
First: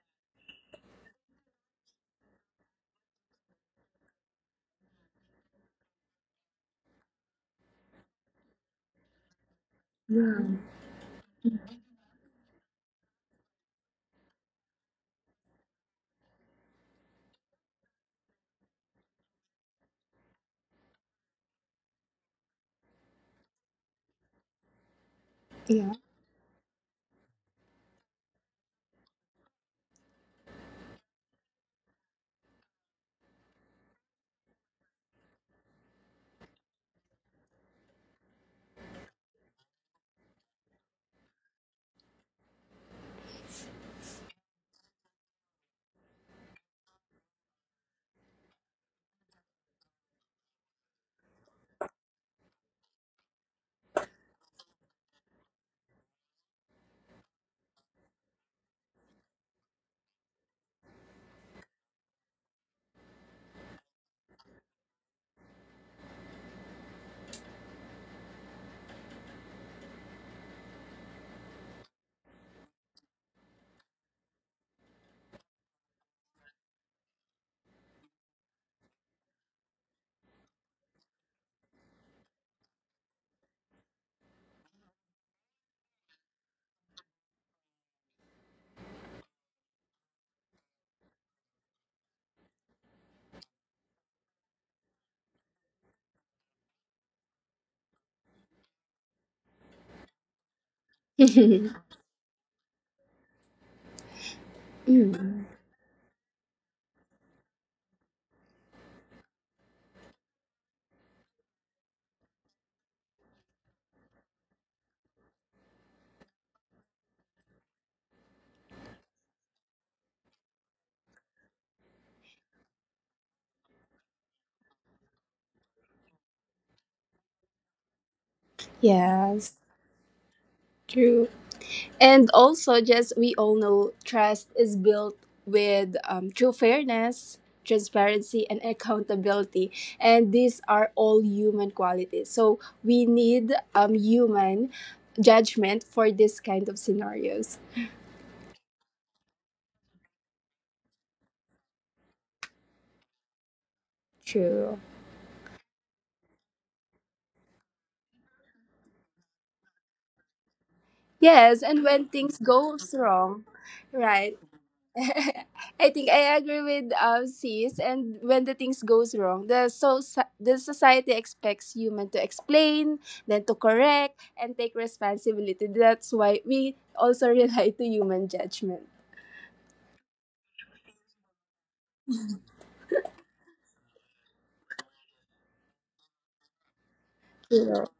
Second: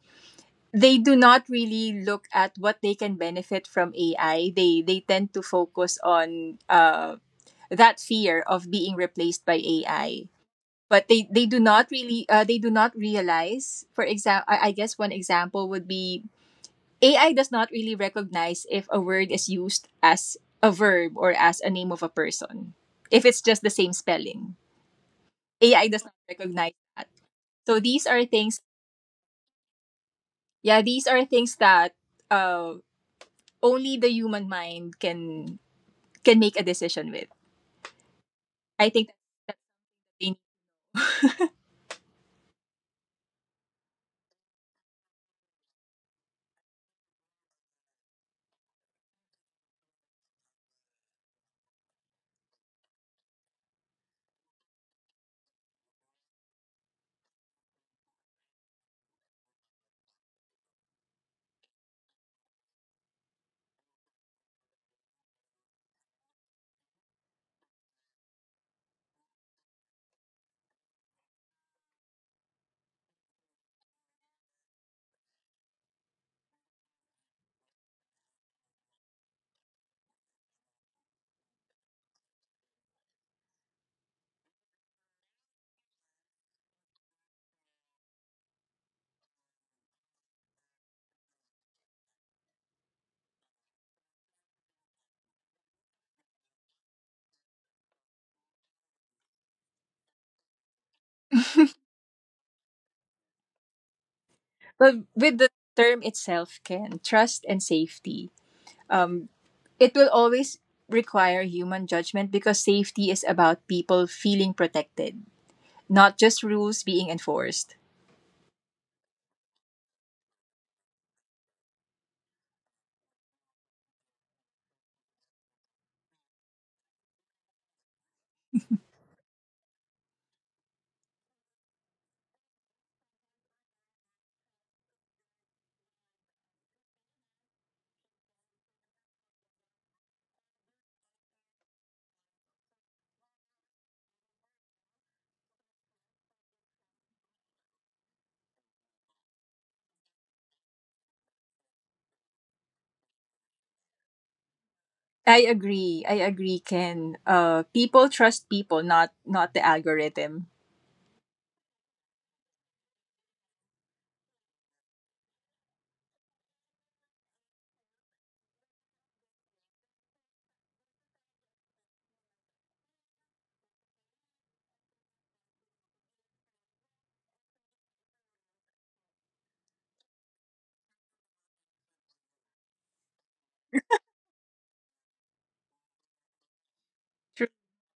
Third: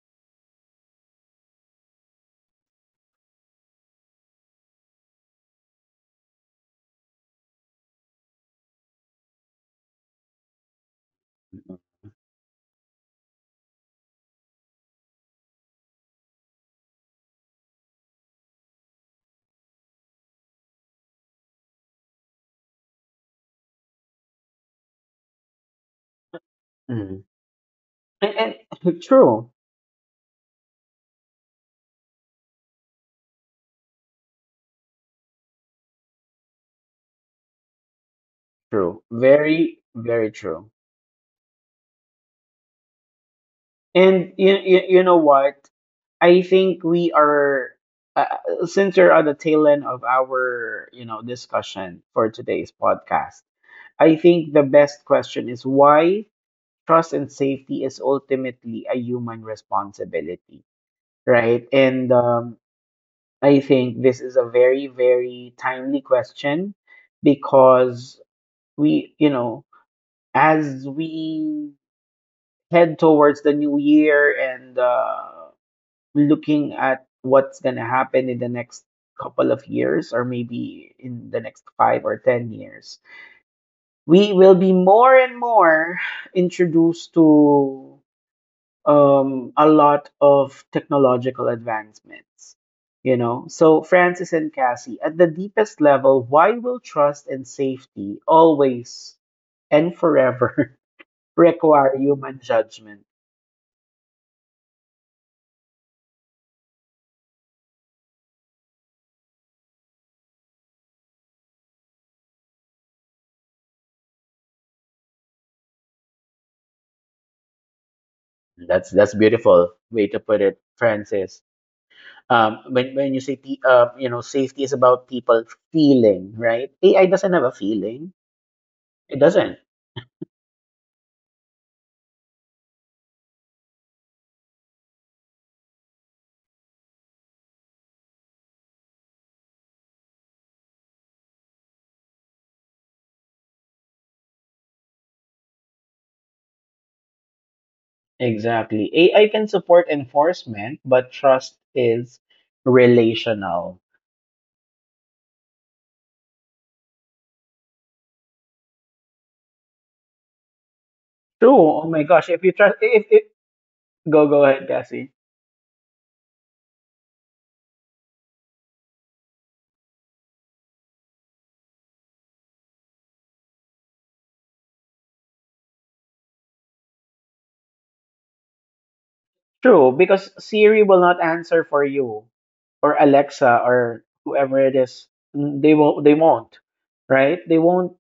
S3: they do not really look at what they can benefit from A I. They they tend to focus on uh, that fear of being replaced by A I. But they, they do not really uh, they do not realize. For example, I, I guess one example would be A I does not really recognize if a word is used as a verb or as a name of a person. If it's just the same spelling, A I
S2: Yeah.
S3: does not recognize that.
S1: Mhm.
S3: So these are
S1: And,
S3: things
S1: and true.
S3: yeah these are things that uh, only the human mind can can make a decision with. I
S1: True.
S3: think that's
S1: Very,
S3: the
S1: very
S3: thing.
S1: true. And you, you, you know what? I think we are, uh, since we're at the tail end of our, you know, discussion for today's podcast, I think the best question is why trust and safety is ultimately a human responsibility, right? And um, I think this is a very, very timely question because we, you know, as we head towards the new year and uh, looking at what's going to happen in the next couple of years or maybe in the next five or ten years, we will be more and more introduced to um, a lot of technological advancements. You know, so Francis and Cassie, at the deepest level, why will trust and safety always and forever
S2: Yeah.
S1: require human judgment?
S3: But with
S2: Mm.
S3: the term itself can trust and safety um it will always require human judgment because safety is about people feeling protected, not just rules being enforced.
S1: That's that's beautiful way to put it, Francis. Um, when when you say pe- uh, you know, safety is about people feeling, right? A I doesn't have a feeling. It
S2: Yes.
S1: doesn't.
S2: True. And also, just we all know trust is built with um, true fairness, transparency, and accountability. And these are all human qualities. So we need um, human judgment for this kind of scenarios.
S1: Exactly. A I can support enforcement, but trust is relational.
S2: True.
S3: I agree i agree can uh people trust people, not not the algorithm.
S1: True.
S2: Yes, and
S1: Oh my
S2: when
S1: gosh.
S2: things
S1: If you trust,
S2: goes
S1: if, if
S2: wrong,
S1: Go
S2: right?
S1: go ahead, Cassie.
S2: I think I agree with um sis, and when the things goes wrong, the so so, the society expects human to explain, then to correct and take responsibility. That's why we also rely to human judgment.
S1: True, because Siri will not answer for you, or Alexa, or whoever it is. They will. They won't. Right?
S3: True,
S1: They
S2: You know.
S1: won't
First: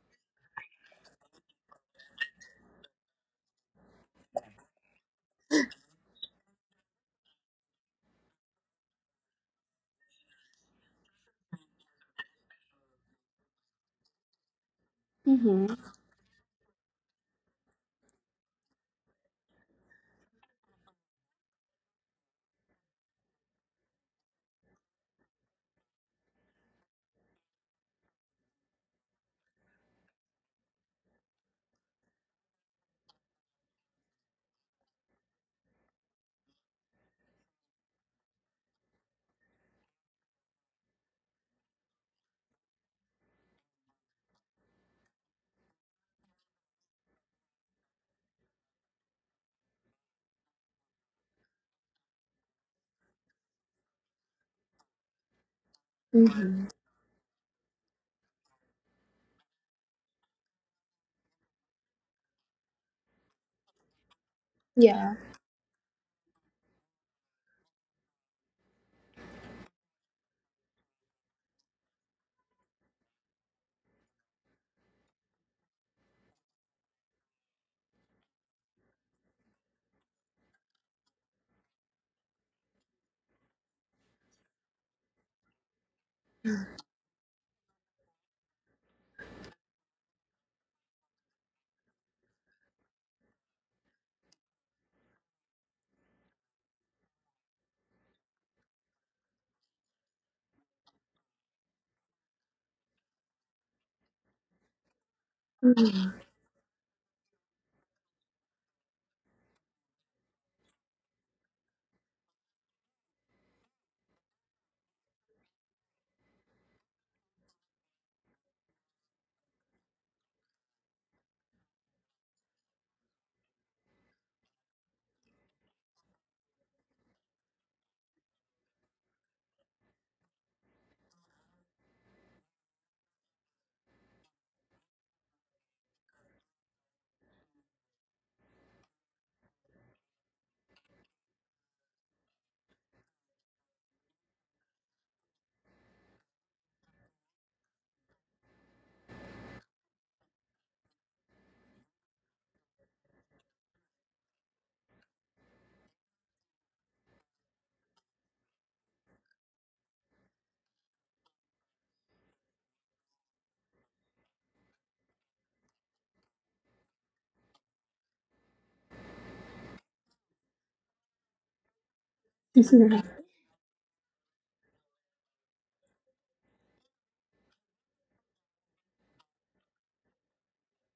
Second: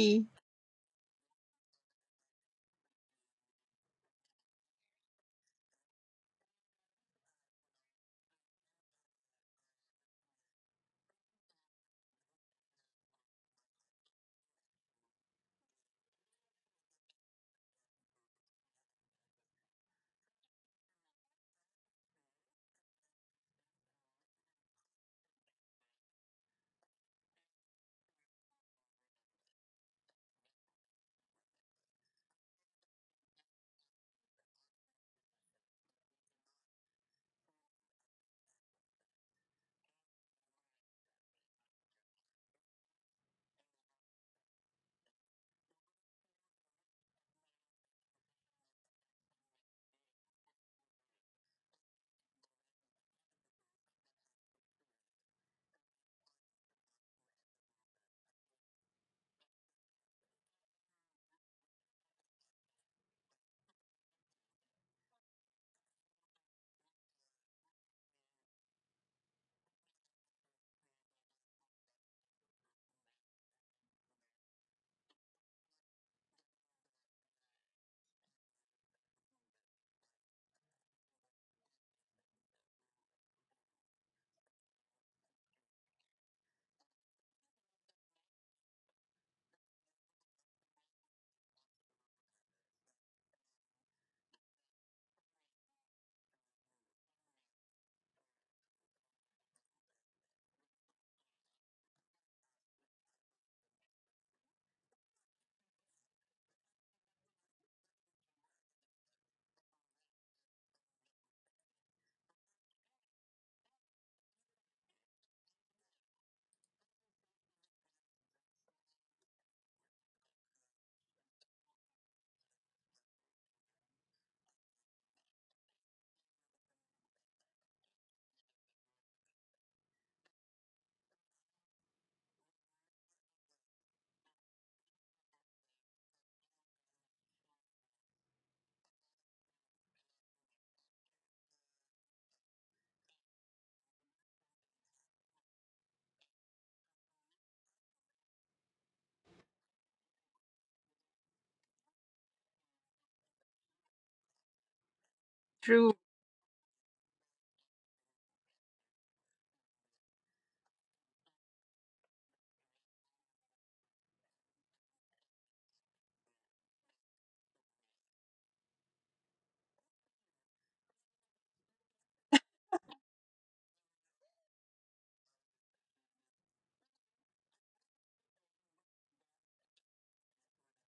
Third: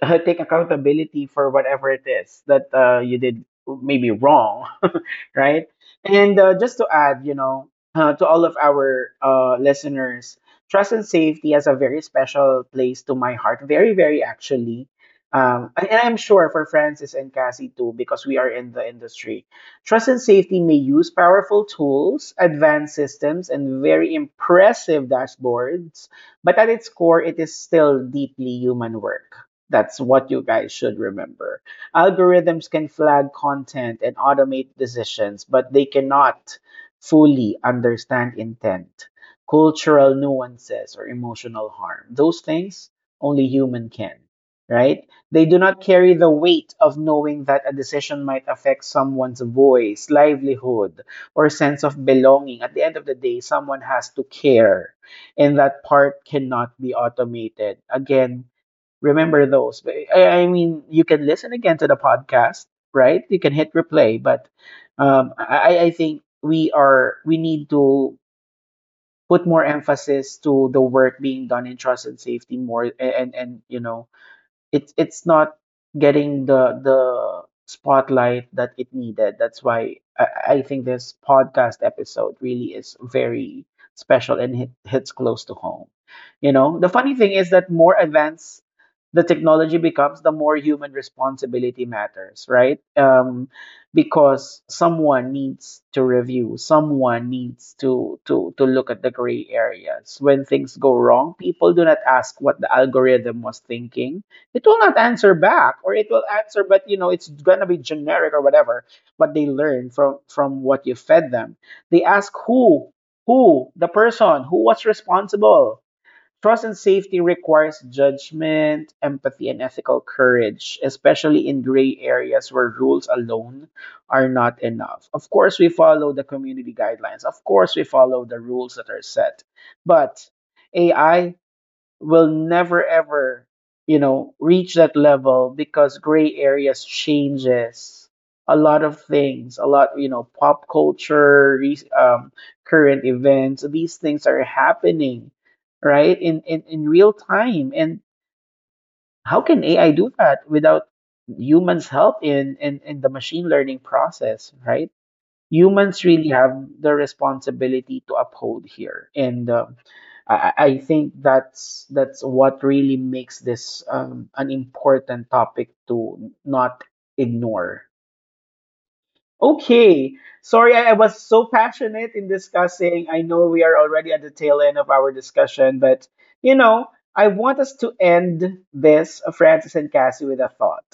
S1: uh, take accountability for whatever it is that uh, you did maybe wrong, right? And uh, just to add, you know, uh, to all of our uh, listeners, trust and safety has a very special place to my heart, very, very actually. Um,
S2: Mm-hmm.
S1: and and I'm sure for Francis and Cassie too, because we are in the industry. Trust and safety may use powerful tools, advanced systems, and very impressive dashboards, but at its core, it is still deeply human work. That's what you guys should remember. Algorithms can flag content and automate decisions, but they cannot fully understand intent, cultural nuances, or emotional harm. Those things only human can, right? They do not carry the weight of knowing that a decision might affect someone's voice, livelihood, or sense of belonging. At the end of the day, someone has to care, and that part
S2: Mm-hmm.
S1: cannot be automated. Again, remember those. But I, I mean, you can listen again to the podcast, right? You can hit replay, but
S2: Yeah.
S1: um, I, I think we are we need to put more emphasis to the work being done in trust and safety more, and and you know, it's it's not getting the the spotlight that it needed. That's why I, I think this podcast episode really is very special and hit, hits close to home. You know, the funny thing is that more advanced the technology becomes, the more human responsibility matters, right? Um, because someone needs to review, someone needs to to to look at the gray areas. When things go wrong, people do not ask what the algorithm was thinking. It will not answer back, or it
S2: Mhm.
S1: will answer, but you know it's going to be generic or whatever, but they learn from from what you fed them. They ask who who the person who was responsible. Trust and safety requires judgment, empathy, and ethical courage, especially in gray areas where rules alone are not enough. Of course we follow the community guidelines, of course we follow the rules that are set, but AI will never ever, you know, reach that level because gray areas changes a lot of things, a lot, you know, pop culture, re- um, current events, these things are happening right in, in in real time. And how can AI do that without humans help in in, in the machine learning process, right?
S3: True
S1: Humans really have the responsibility to uphold here, and um, I, I I think that's that's what really makes this um, an important topic to not ignore. Okay. Sorry, I I was so passionate in discussing. I know we are already at the tail end of our discussion, but you know, I want us to end this, uh, Francis and Cassie, with a thought.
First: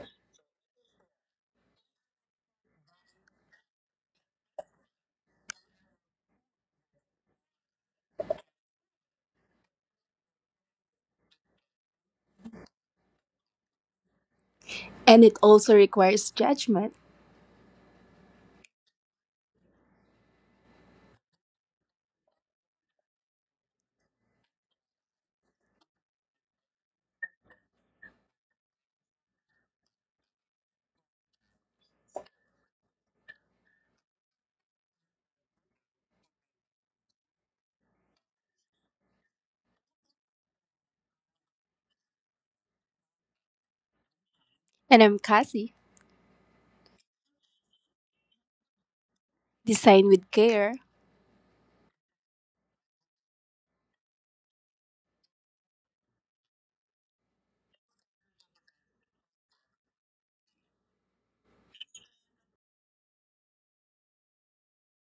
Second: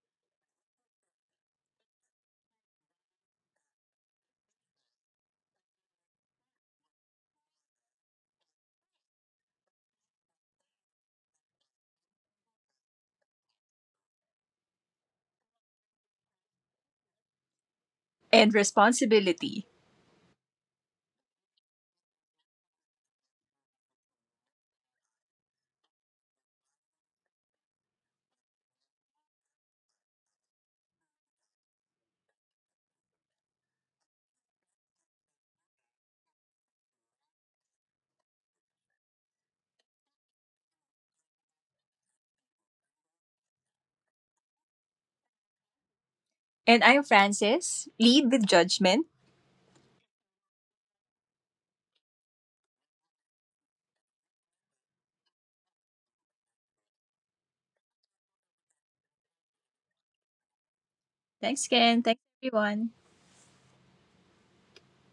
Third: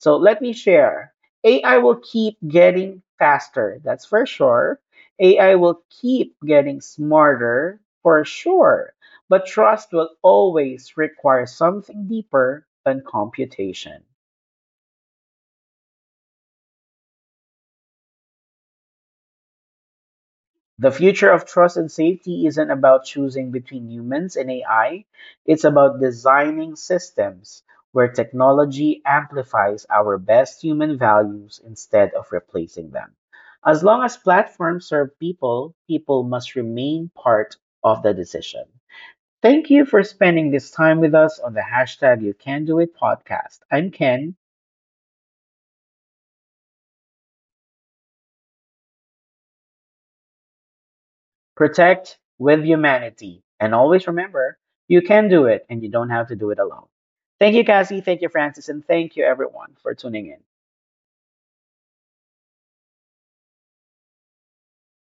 S1: So let me share. A I will keep getting faster, that's for sure. A I will keep getting smarter, for sure. But trust will always require something deeper than computation.
S2: And it also requires judgment.
S3: and responsibility.
S1: The future of trust and safety isn't about choosing between humans and A I. It's about designing systems where technology amplifies our best human values instead of replacing them. As long as platforms serve people, people must remain part of the decision. Thank you for spending this time with us on the hashtag You Can Do It podcast. I'm Ken.
S2: And I'm Cassie,
S3: And I'm Francis. Lead with judgment.
S2: design with care.
S1: Protect with humanity. And always remember, you can do it and you don't have to do it alone. Thank you, Cassie. Thank you, Francis. And thank you, everyone, for tuning in.
S3: Thanks, Ken. Thanks, everyone.